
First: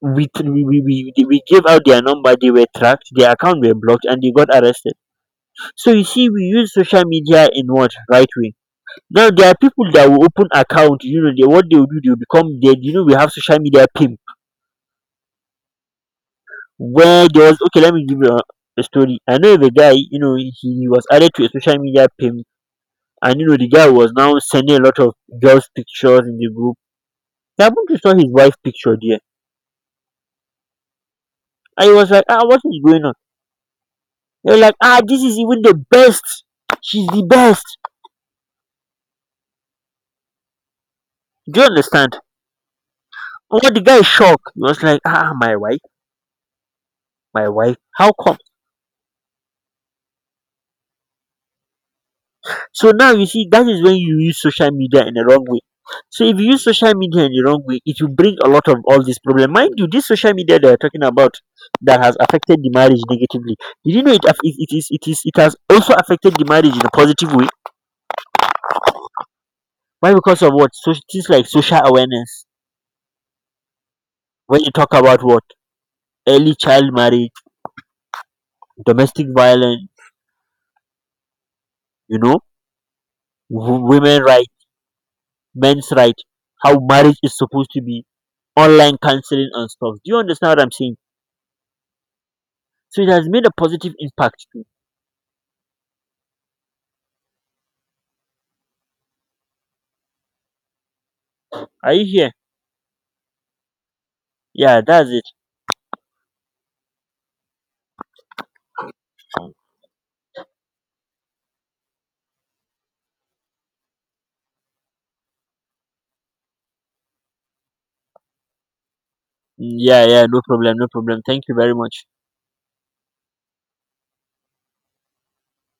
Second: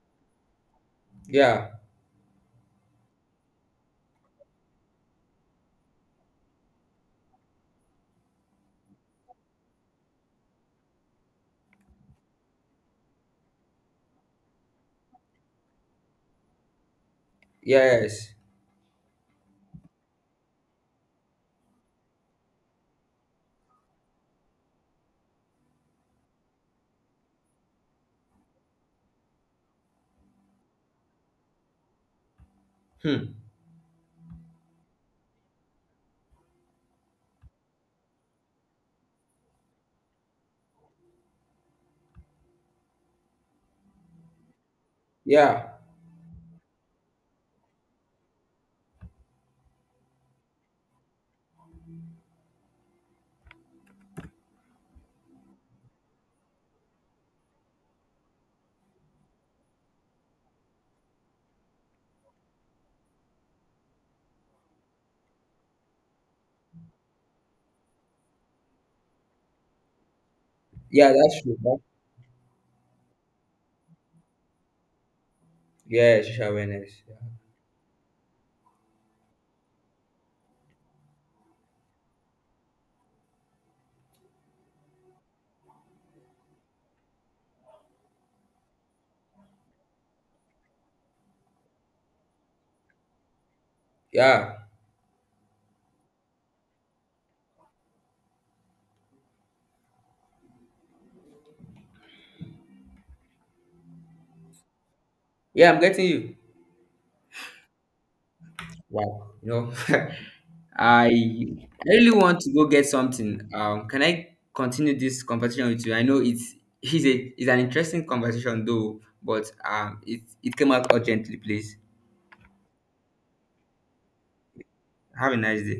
A: we we we we gave
B: Yeah.
A: out their number. They were tracked. Their account were blocked and they got arrested. So you see, we use social media in what right way. Now there are people that will open account, they what they will do, they will become dead. We have social media pimp where there was okay, let me give you
B: Yes.
A: a story. I know of a guy, he was added to a social media pimp, and the guy was now sending a lot of girls' pictures in the group. He happened to saw his wife's picture there. And he was like, ah, what is going on?
B: Hmm.
A: They were like, ah, this is even the best. She's the best. Do you understand? Oh, the guy is shocked. He was like, ah,
B: Yeah.
A: my wife, how come? So now you see, that is when you use social media in the wrong way. So if you use social media in the wrong way, it will bring a lot of all this problem. Mind you, this social media they are talking about that has affected the marriage negatively. Did you know it? It is. It is. It has also affected the marriage in a positive way. Why? Because of what? So
B: Yeah,
A: things
B: that's
A: like
B: true. Huh?
A: social awareness. When you talk about what
B: Yeah, social
A: early
B: awareness.
A: child marriage, domestic violence, you know, women right, men's right, how marriage is supposed to be, online counseling and stuff. Do you understand what I'm saying? So it has made a positive impact
B: Yeah.
A: too. Are you here? Yeah, that's it.
B: Yeah, I'm getting you. Wow. You know, <laughs> I really want to go get something. Can I continue this conversation with you? I know it's a it's an interesting conversation though, but
A: Mm,
B: um,
A: yeah,
B: it,
A: yeah, no
B: it came
A: problem, no
B: out
A: problem.
B: urgently,
A: Thank you very
B: please.
A: much.
B: Have a nice day.